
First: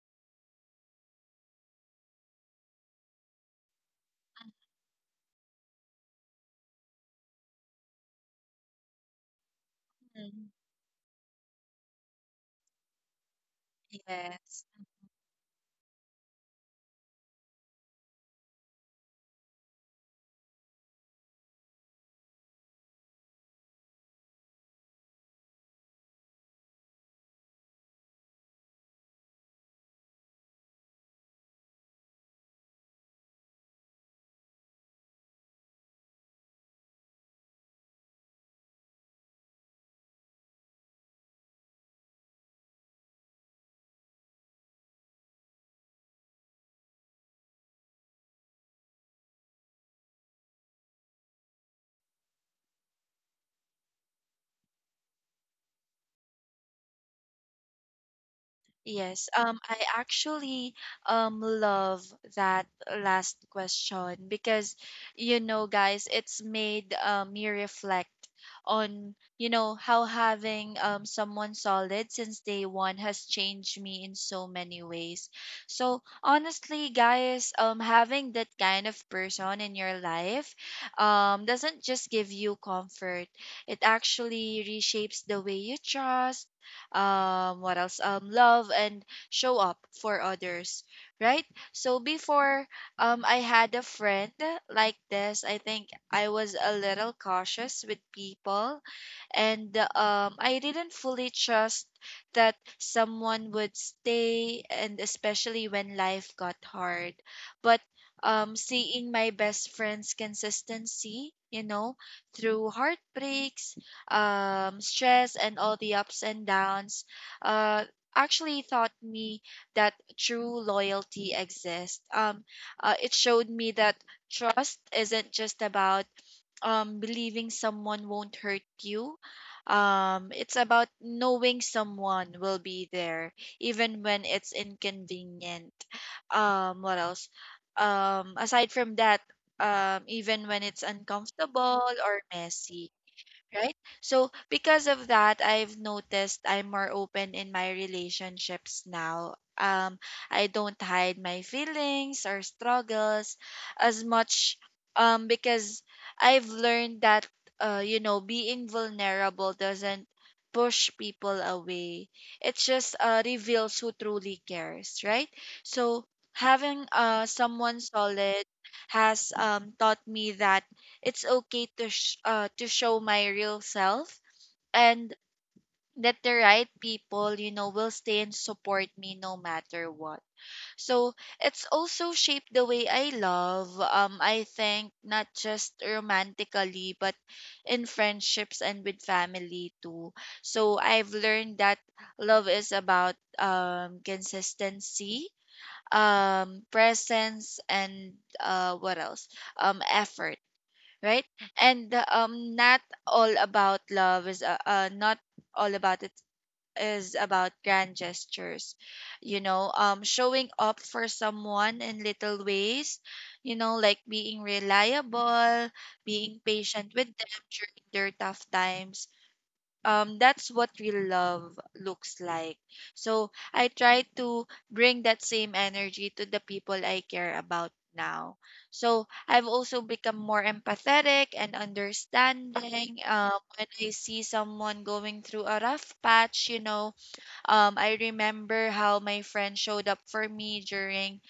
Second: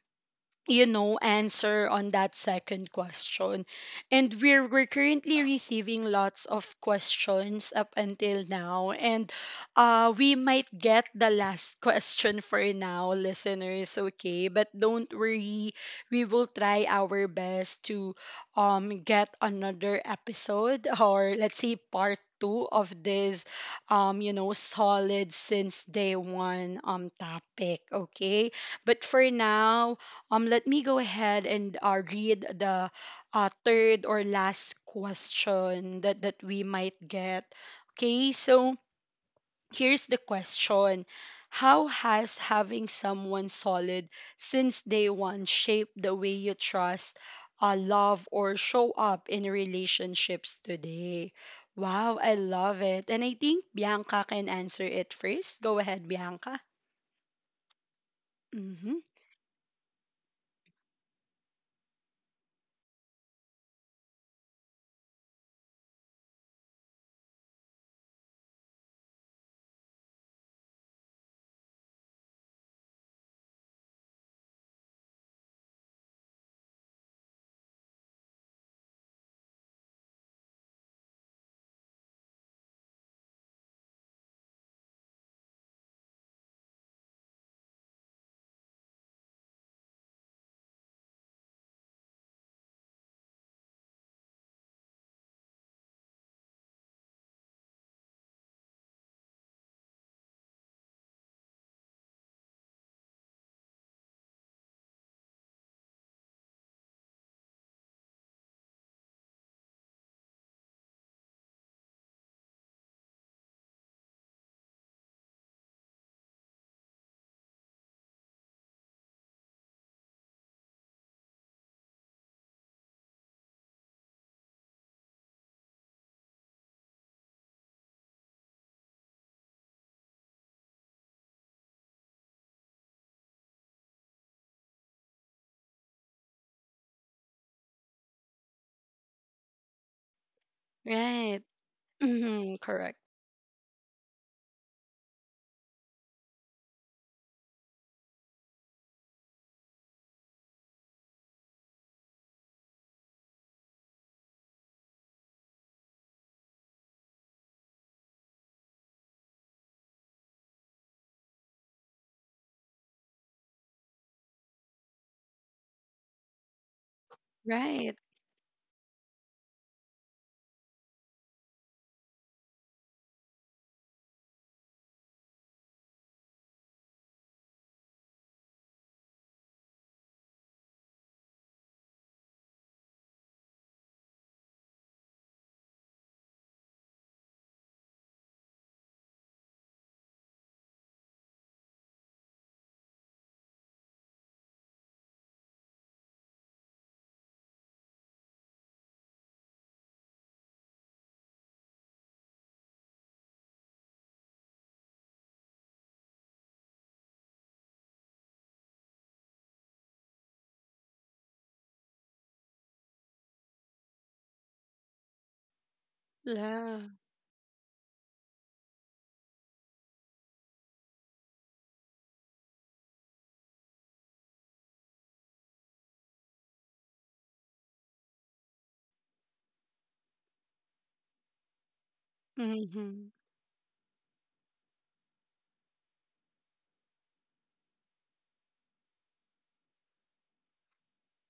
you know, answer on that second question. And we're currently receiving lots of questions up until now. And we
Mhm.
might get the last [LAUGHS] question for now, listeners, okay?
Yes.
But don't worry, we will try our best to get another episode [LAUGHS] or let's say part two of this you know, solid since day one topic, okay? But for now, let me go ahead and read the third or last question that we might get. Okay, so here's the question. How has having someone solid since day one shaped the way you trust, love, or show up in relationships today? Wow, I love it. And I think Bianca can answer it first. Go ahead, Bianca. Mm-hmm.
Yes, I actually love that last question because, you know, guys, it's made me reflect on, you know, how having someone solid since day one has changed me in so many ways. So honestly, guys, having that kind of person in your life doesn't just give you comfort. It actually reshapes the way you trust, what else love, and show up for others, right? So before I had a friend like this, I think I was a little cautious with people, and I didn't fully trust that someone would stay, and especially when life got hard. But seeing my best friend's consistency, you know, through heartbreaks, stress, and all the ups and downs, uh, actually taught me that true loyalty exists. It showed me that trust isn't just about believing someone won't hurt you. It's about knowing someone will be there even when it's inconvenient. What else? Aside from that, even when it's
Right.
uncomfortable or
Mm-hmm.
messy,
Correct.
right? So because of that, I've noticed I'm more open in my relationships now. I don't hide my feelings or struggles as much, because I've learned that you know, being vulnerable doesn't push people away. It just reveals who truly cares, right? So having someone
Right.
solid has taught me that it's okay to to show my real self, and that the right people, you know, will stay and support me no matter what. So it's also shaped the way I love. I think, not just romantically, but in friendships and with family too. So I've learned that love is about consistency, presence, and what else? Effort, right? And not all about love is not all about it is about grand gestures, you know. Um, showing up for someone in little ways, you know, like being reliable, being
Yeah.
patient with them during their tough times, that's what real love looks like. So I try to bring that same energy to the people I care about now. So I've also become more empathetic and understanding.
Mhm.
When I see someone going through a rough patch, you know, I remember how my friend showed up for me during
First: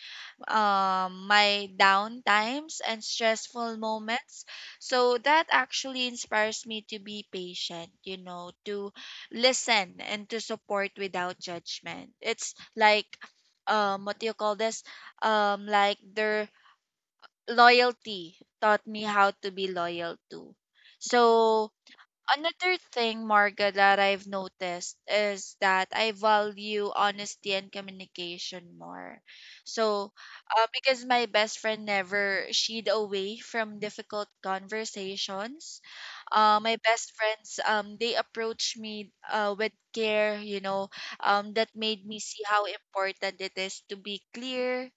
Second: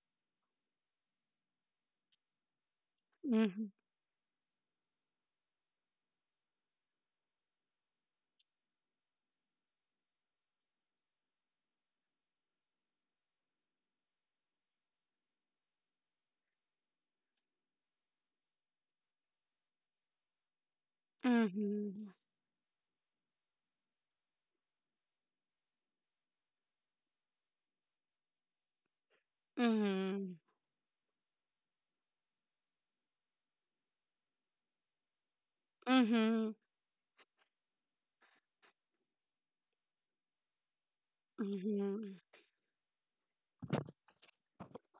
my down times and
Mhm.
stressful moments. So that actually inspires me to be patient, you know, to listen and to support without judgment. It's like, what do you call this? Like, their loyalty taught me how to be loyal too. So
Mhm.
another thing, Marga, that I've noticed is that I value honesty and communication more. So,
Mhm.
because my best friend never shied away from difficult conversations,
Mhm.
my best friends, they approach me with care, you know, that made
Mhm.
me see how important it is to be clear,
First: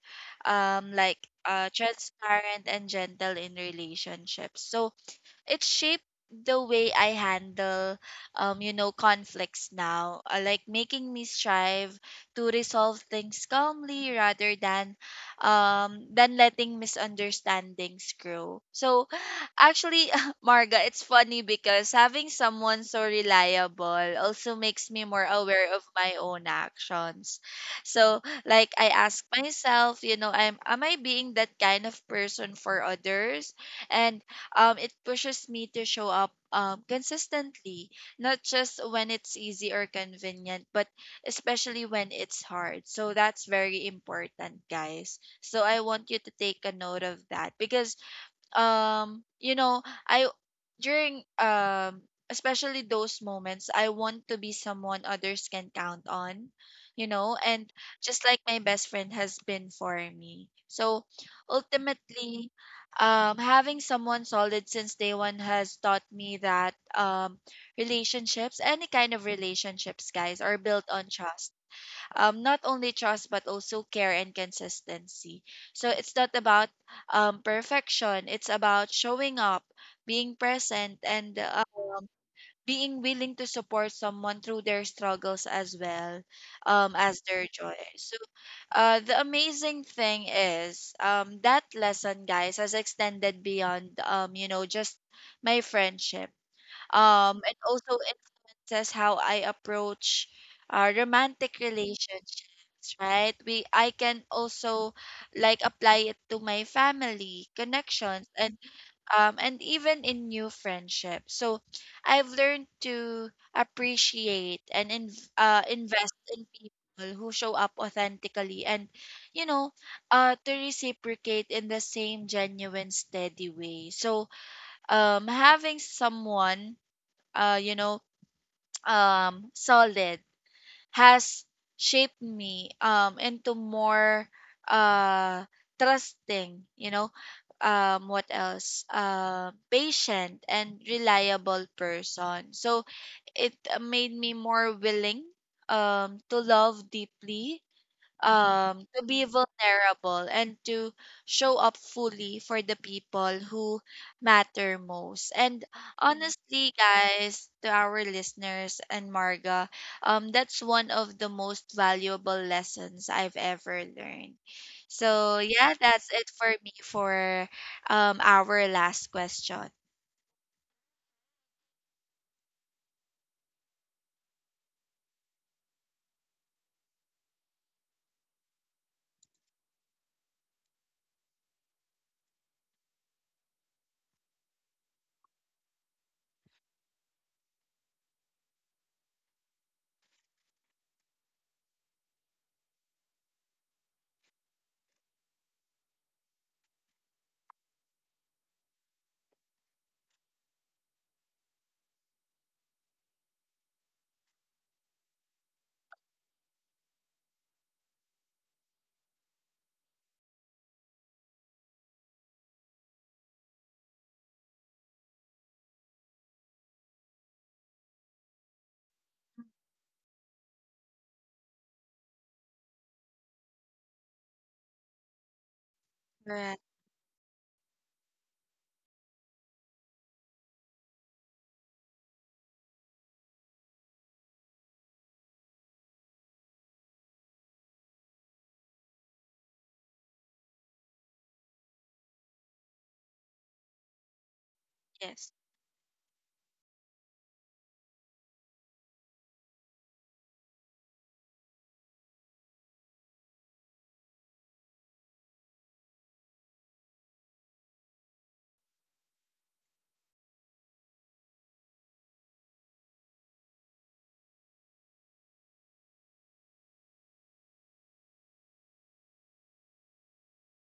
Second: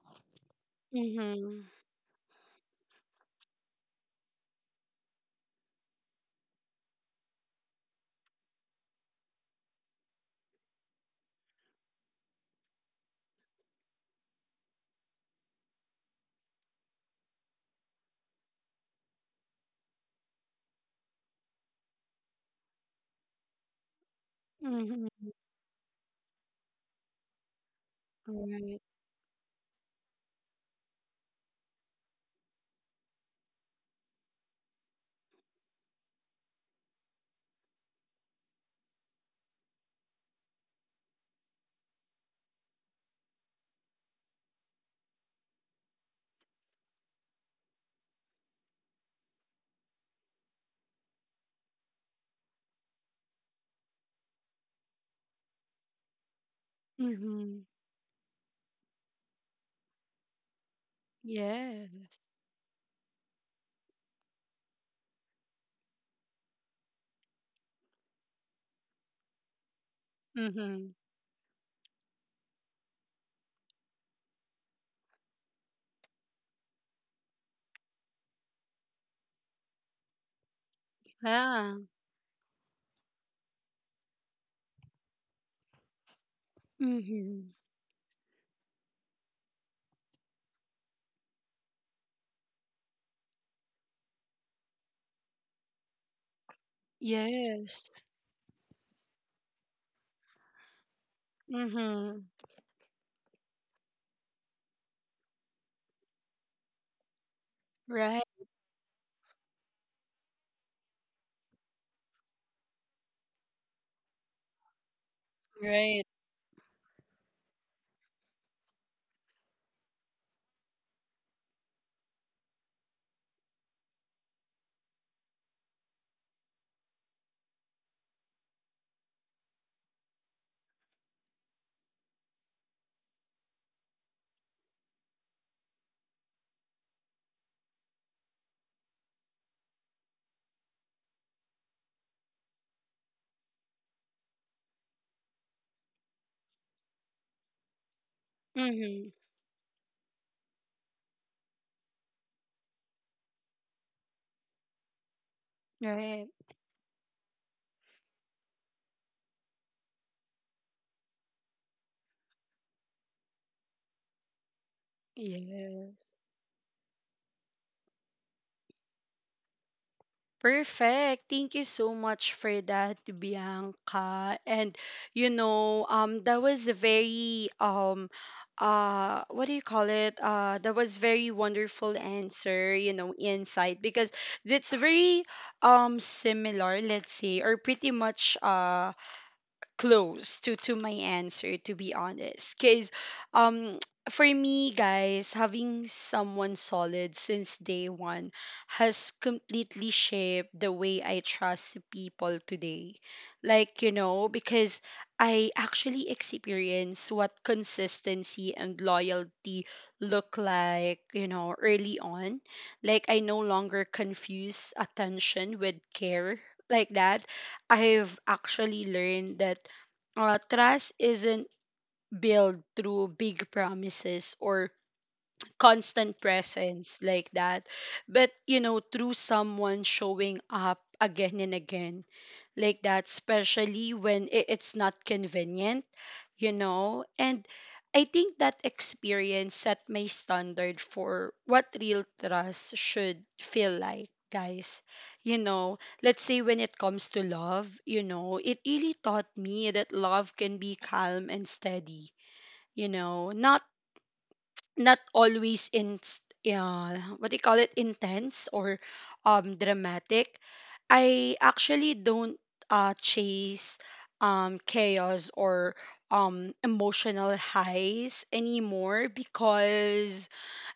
um, like
Mhm.
transparent, and gentle in relationships. So it shaped the way I handle, you know, conflicts now, like making me strive to resolve things calmly rather than letting misunderstandings grow. So actually, [LAUGHS] Marga, it's funny because having someone so reliable also makes me
Mhm.
more aware of my own actions. So, like,
Right.
I ask myself, you know, I'm am I being that kind of person for others? And it pushes me to show up consistently, not just when it's easy or convenient, but especially when it's hard. So that's very important, guys. So I want you to take a note of that, because you know, I, during especially those moments, I want to be someone others can count on, you know,
Mhm.
and just like my best friend has been for me. So
Yes.
ultimately, having someone solid since day one has taught me that relationships, any kind of relationships, guys, are built
Mhm.
on trust, not only trust, but also care and consistency. So it's not about perfection. It's about showing up, being present, and
Yeah.
being willing to support someone through their struggles as well as their
Mhm.
joy. So the amazing thing is, that lesson, guys, has extended beyond, you know, just my friendship. It
Yes.
also influences how I approach romantic
Mhm.
relationships, right? We I can also like apply it to my family
Right.
connections, and even in new friendships. So I've learned to appreciate and
Right.
invest in people who show up authentically, and you know, to reciprocate in the same genuine, steady way. So having someone, uh, you know, solid, has shaped me into more uh, trusting, you know, what else? Patient, and reliable person. So it made me more willing to love deeply, to
Mhm.
be vulnerable, and to show up fully for the people who matter most. And
Right.
honestly, guys, to our listeners and Marga, that's one of the most valuable lessons I've ever learned. So yeah, that's
Yes.
it for me for our last question.
Perfect. Thank you so much for that, Bianca. And you know, that was a very what do you call it? That was very wonderful answer, you know, insight, because that's very similar, let's say, or pretty much close to my answer, to be honest, because um [TSK] for me, guys, having someone solid since day one has completely shaped the way I trust people today, like, you know, because I actually experience what consistency and loyalty look like, you know, early on. Like, I no longer confuse attention with care, like that. I've actually learned that trust isn't built through big promises or constant
Correct.
presence like that, but you know, through someone showing up again and again, like that, especially when it's not convenient, you know. And I think that experience set my standard for what real trust should feel like, guys.
Yes.
You know, let's say when it comes to love, you know, it really taught me that love can be calm and steady, you know, not not always in, what do you call it, intense or dramatic. I actually don't chase chaos or emotional highs anymore, because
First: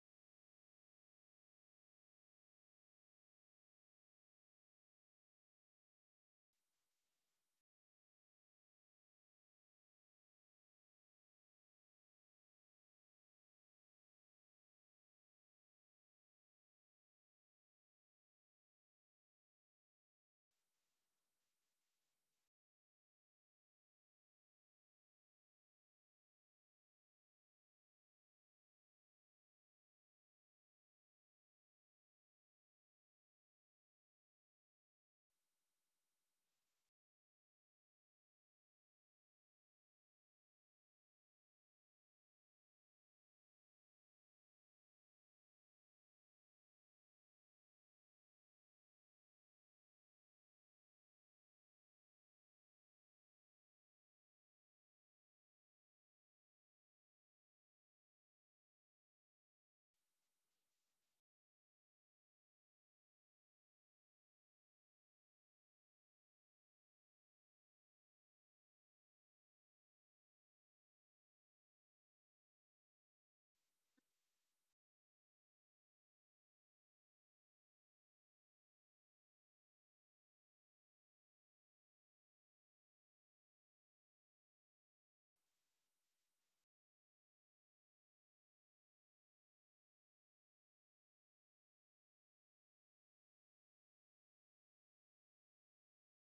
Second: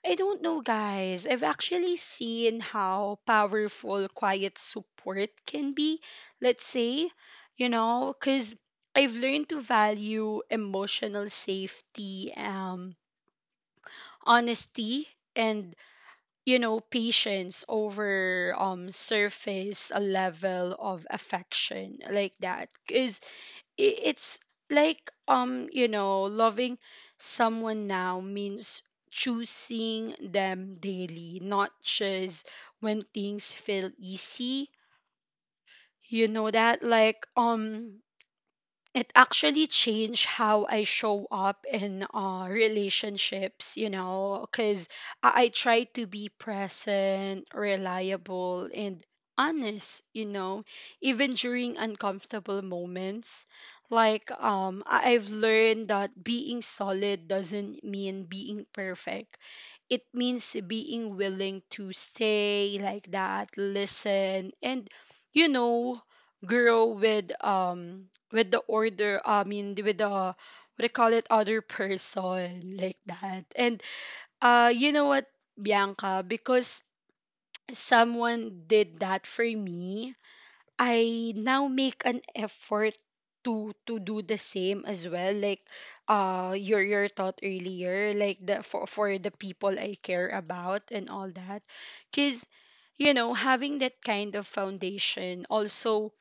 I don't know, guys, I've actually seen how powerful quiet support can be, let's say. You know, cuz I've learned to value emotional safety, honesty, and, you know, patience over surface a level of affection, like that, because it's like, you know, loving someone now means choosing them daily, not just when things feel easy, you know, that like, it actually changed how I show up in relationships, you know, because I try to be present, reliable, and honest, you know, even during uncomfortable moments. Like, I've learned that being solid doesn't mean being perfect. It means being willing to stay like that, listen, and, you know, grow with the order, I mean, with the what do you call it, other person, like that. And you know what, Bianca, because someone did that for me, I now make an effort to do the same as well, like, your thought earlier, like the for the people I care about and all that, because you know, having that kind of foundation also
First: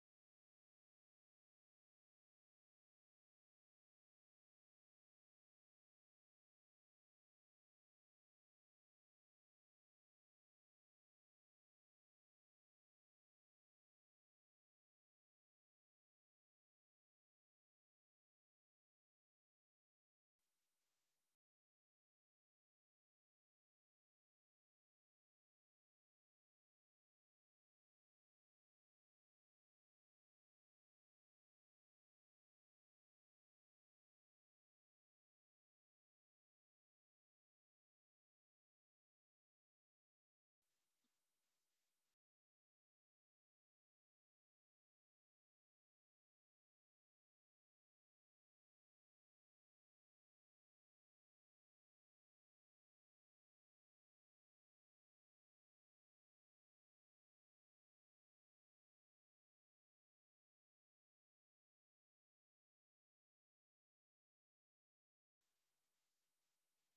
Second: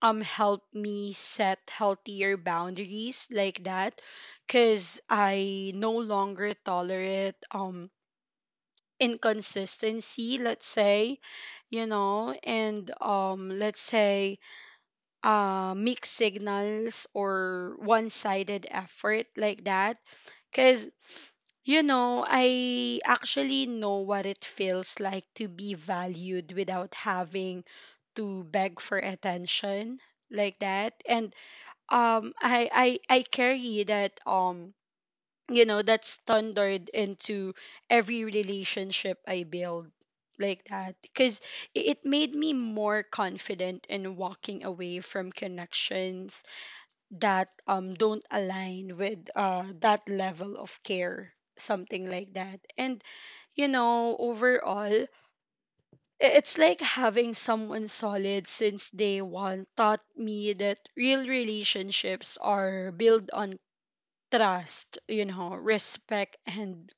help me set healthier boundaries, like that, cuz I no longer tolerate inconsistency, let's say, you know, and um, let's say mixed signals or one-sided effort, like that. Because, you know, I actually know what it feels like to be valued without having to beg for attention, like that. And um, I, I carry that you know, that standard into every relationship I build, like that, because it made me more confident in walking away from connections that don't align with that level of care, something like that. And you know, overall, it's like having someone solid since day one taught me that real relationships are built on trust, you know, respect and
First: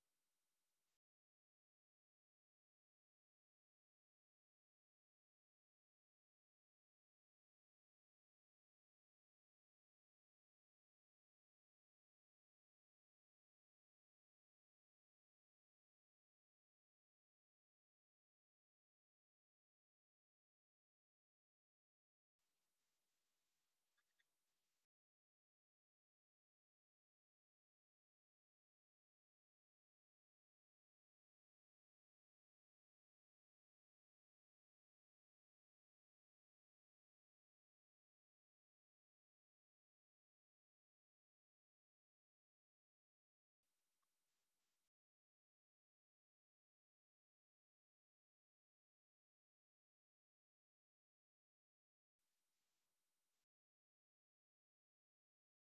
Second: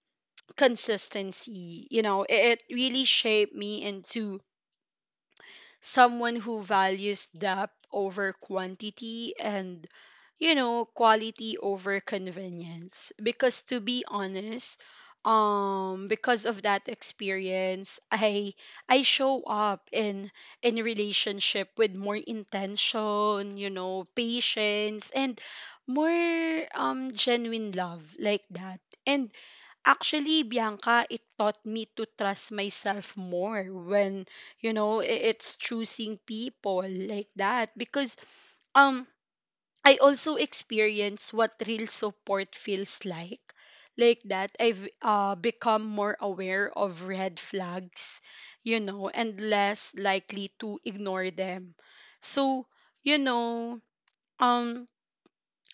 consistency. You know, it really shaped me into someone who values depth over quantity and, you know, quality over convenience. Because to be honest, because of that experience, I show up in relationship with more intention, you know, patience, and more genuine love, like that. And actually, Bianca, it taught me to trust myself more when, you know, it's choosing people, like that. Because um I also experience what real support feels like. Like that, I've become more aware of red flags, you know, and less likely to ignore them. So, you know, um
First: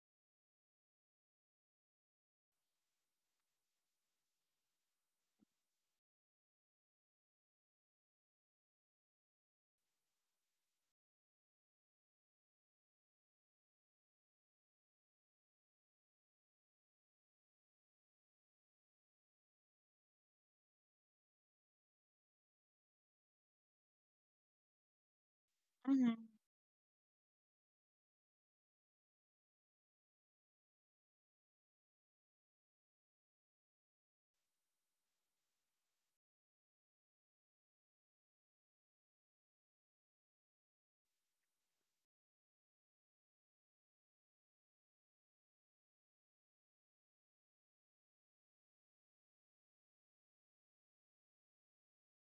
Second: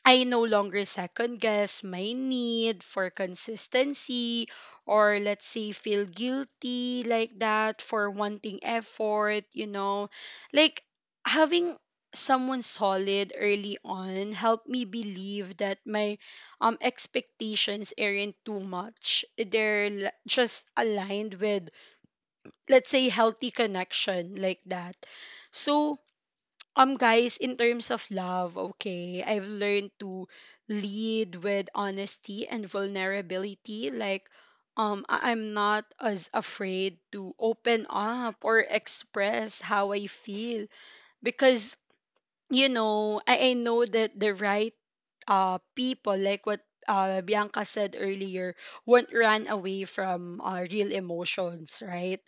I no longer second guess my need for consistency or, let's say, feel guilty like that for wanting effort, you know. Like having someone solid early on helped me believe that my expectations aren't too much. Just aligned with, let's say, healthy connection like that. So
Hmm.
guys, in terms of love, okay, I've learned to lead with honesty and vulnerability, like, I'm not as afraid to open up or express how I feel, because you know, I know that the right people, like what Bianca said earlier, won't run away from real emotions, right?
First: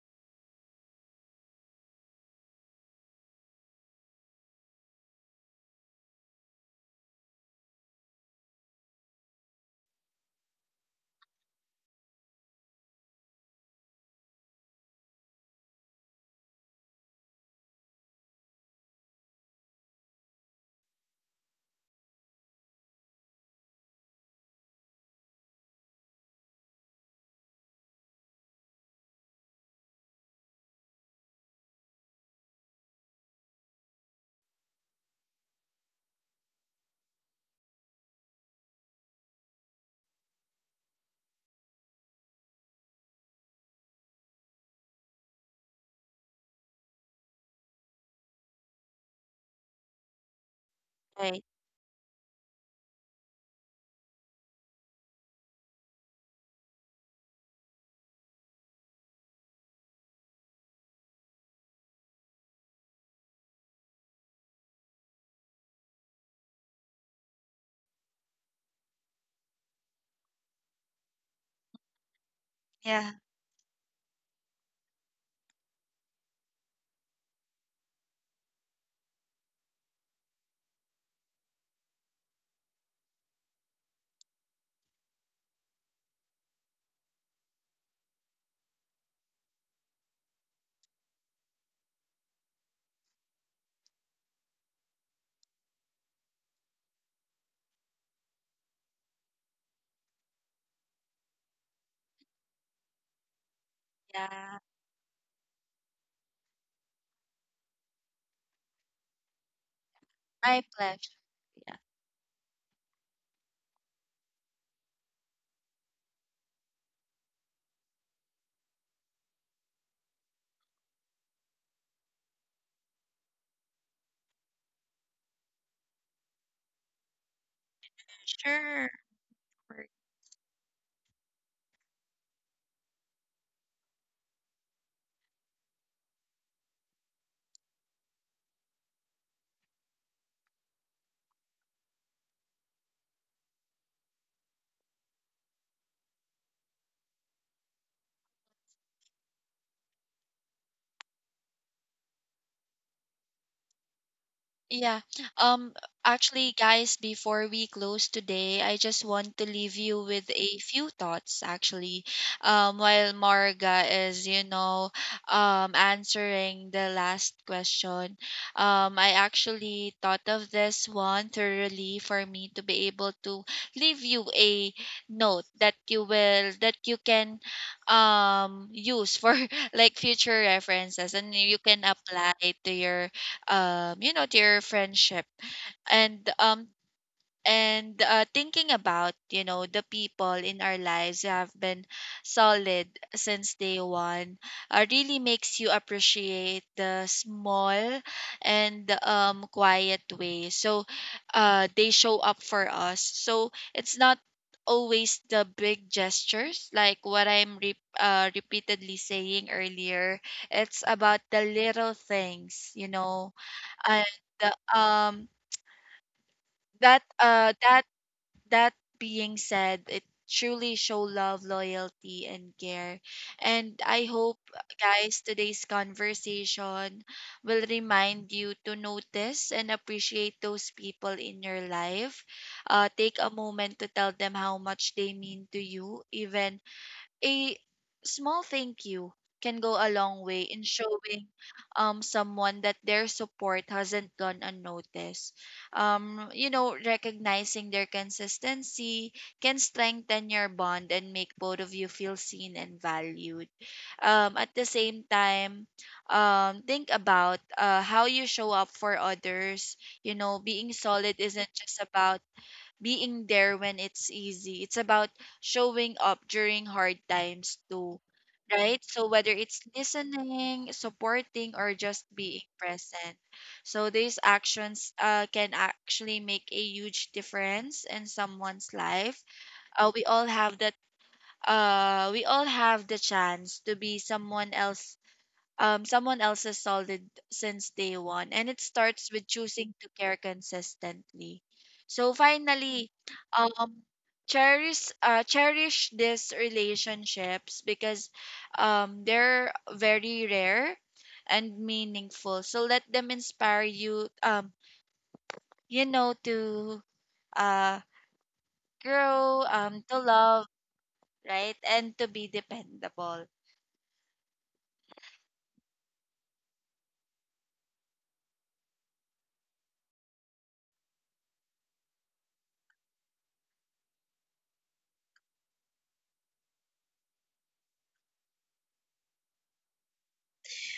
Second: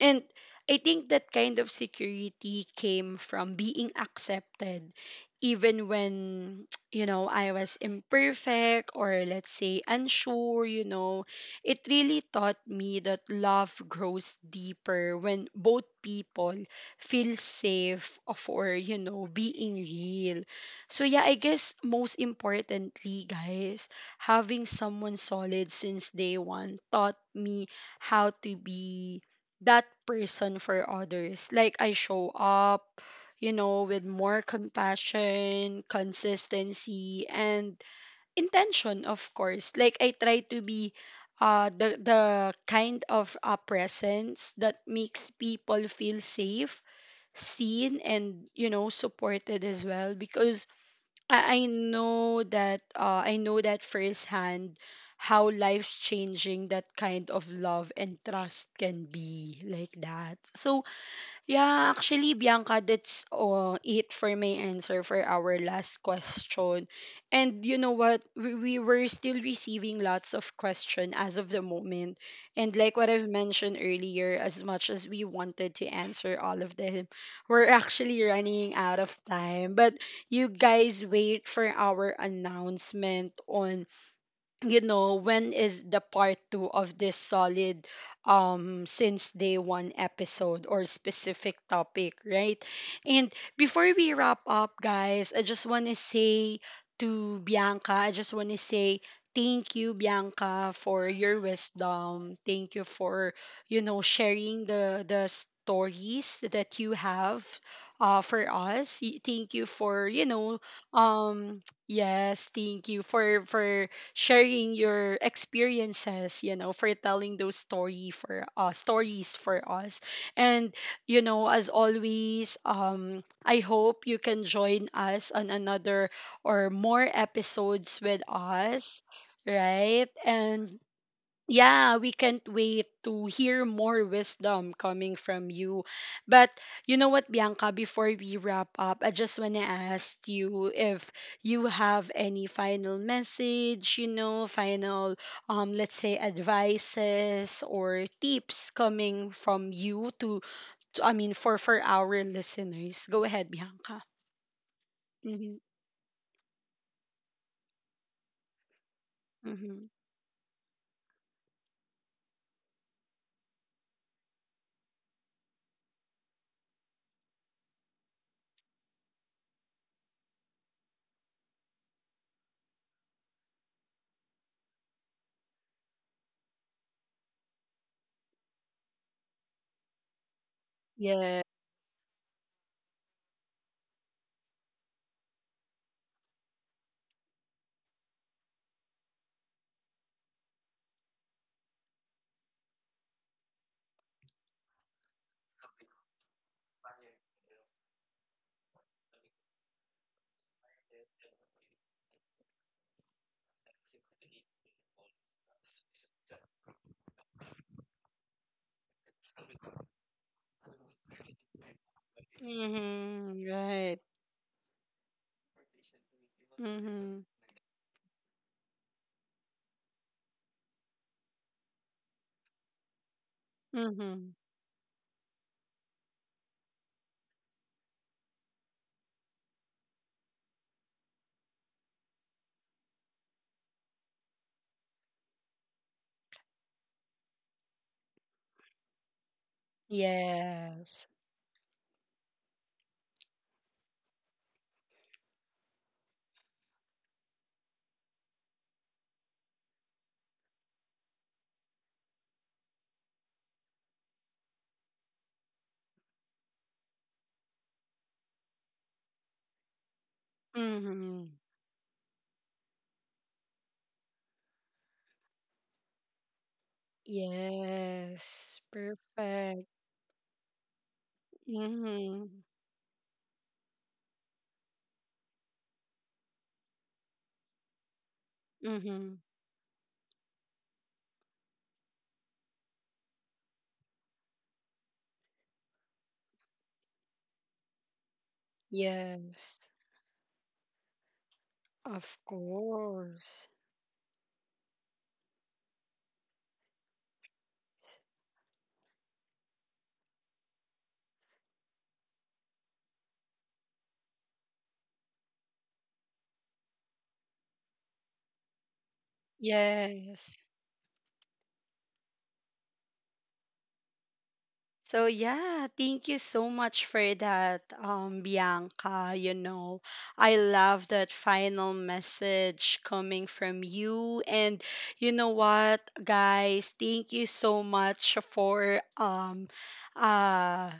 And I think that kind of security came from being accepted, even when [TSK] you know, I was imperfect or, let's say, unsure. You know, it really taught me that love grows deeper when both people feel safe of, or you know, being real. So yeah, I guess most importantly, guys, having someone solid since day one taught me how to be that person for others. Like I show up, you know, with more compassion, consistency, and intention, of course. Like I try to be the kind of presence that makes people feel safe, seen, and you know, supported as well, because
Right.
I know that I know that firsthand how life changing that kind of love and trust can be, like that. So yeah, actually, Bianca, that's it for my answer for our last question. And you know what? We were still receiving lots of questions as of the moment. And like what
Yeah.
I've mentioned earlier, as much as we wanted to answer all of them, we're actually running out of time. But you guys wait for our announcement on you know, when is the part two of this solid since day one episode or specific topic, right? And before we wrap up, guys, I just want to say to Bianca, I just want to say thank you, Bianca, for your wisdom, thank you for you know,
Yeah.
sharing the stories that you have for us. Thank you for you know,
My pleasure. Yeah.
yes, thank you for sharing your experiences, you know, for telling those story for stories for us. And you know, as always, I hope you can join us on another or more episodes with
Sure.
us, right? And yeah, we can't wait to hear more wisdom coming from you. But you know what, Bianca, before we wrap up, I just want to ask you if you have any final message, you know, final, let's say, advices or tips coming from you to I mean, for our listeners. Go ahead, Bianca.
Yeah.
Mm-hmm.
Um Actually, guys, before we close today, I just want to leave
Mm-hmm.
you with a few thoughts actually. While Marga is, you know, answering the last question, I actually thought of this one thoroughly for me to be able to leave you a note that you will that you can use for [LAUGHS] like future references, and
Yeah.
you can apply to your, you know, their friendship. And thinking about, you know, the people in our lives who have been solid since day one really makes you appreciate the small and quiet way so they show up for us. So it's not always the big gestures, like what I'm repeatedly saying earlier. It's about the little things, you know.
Mm-hmm. Right.
And uh, um that
Mm-hmm.
uh that that being said, it truly show love, loyalty, and care. And I
Mm-hmm.
hope, guys, today's conversation will remind you to notice and appreciate those people in your life. Uh, take a moment to tell them how much they mean to you. Even a small thank you can go a long way in
Yes.
showing someone that their support hasn't gone unnoticed. You know, recognizing their consistency can strengthen your bond and make both of you feel seen and valued. At the same time, think about, how you show up for others. You know, being solid
Mm-hmm.
isn't just about being there when it's easy. It's about showing up during hard times too,
Yes.
right? So whether it's
Perfect.
listening, supporting, or just
Mm-hmm.
being present, so these actions can actually make a huge difference in someone's
Mm-hmm.
life. Uh, we all have that we all have the chance to be someone else, someone else's solid since day one. And it starts with
Yes.
choosing to care consistently. So
Of
finally,
course.
um, cherish these relationships, because they're very rare and meaningful. So let them inspire you, you know, to uh, grow, to
Yes.
love, right, and to be dependable.
So yeah, thank you so much for that, Bianca. You know, I love that final message coming from you. And you know what, guys, thank you so much for uh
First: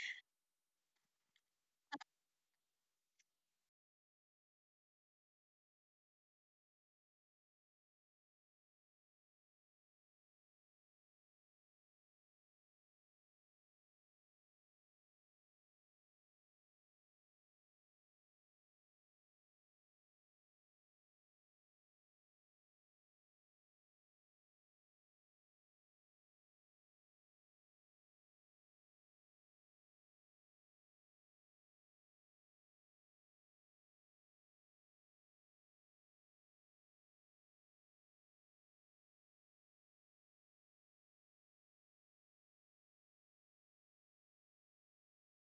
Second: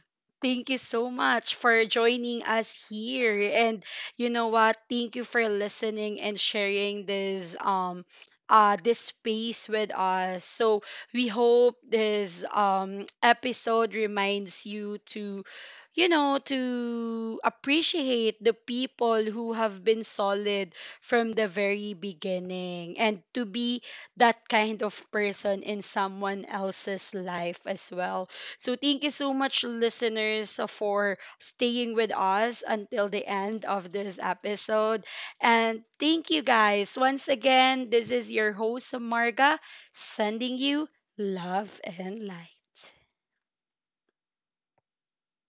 thank you so much for joining us here. And you know what, thank you for listening and sharing this this space with us. So we hope this episode reminds you to, you know, to appreciate the people who have been solid from the very beginning and to be that kind of person in someone else's life as well. So thank you so much, listeners, for staying with us until the end of this episode. And thank you, guys. Once again, this is your host, Marga, sending you love and light.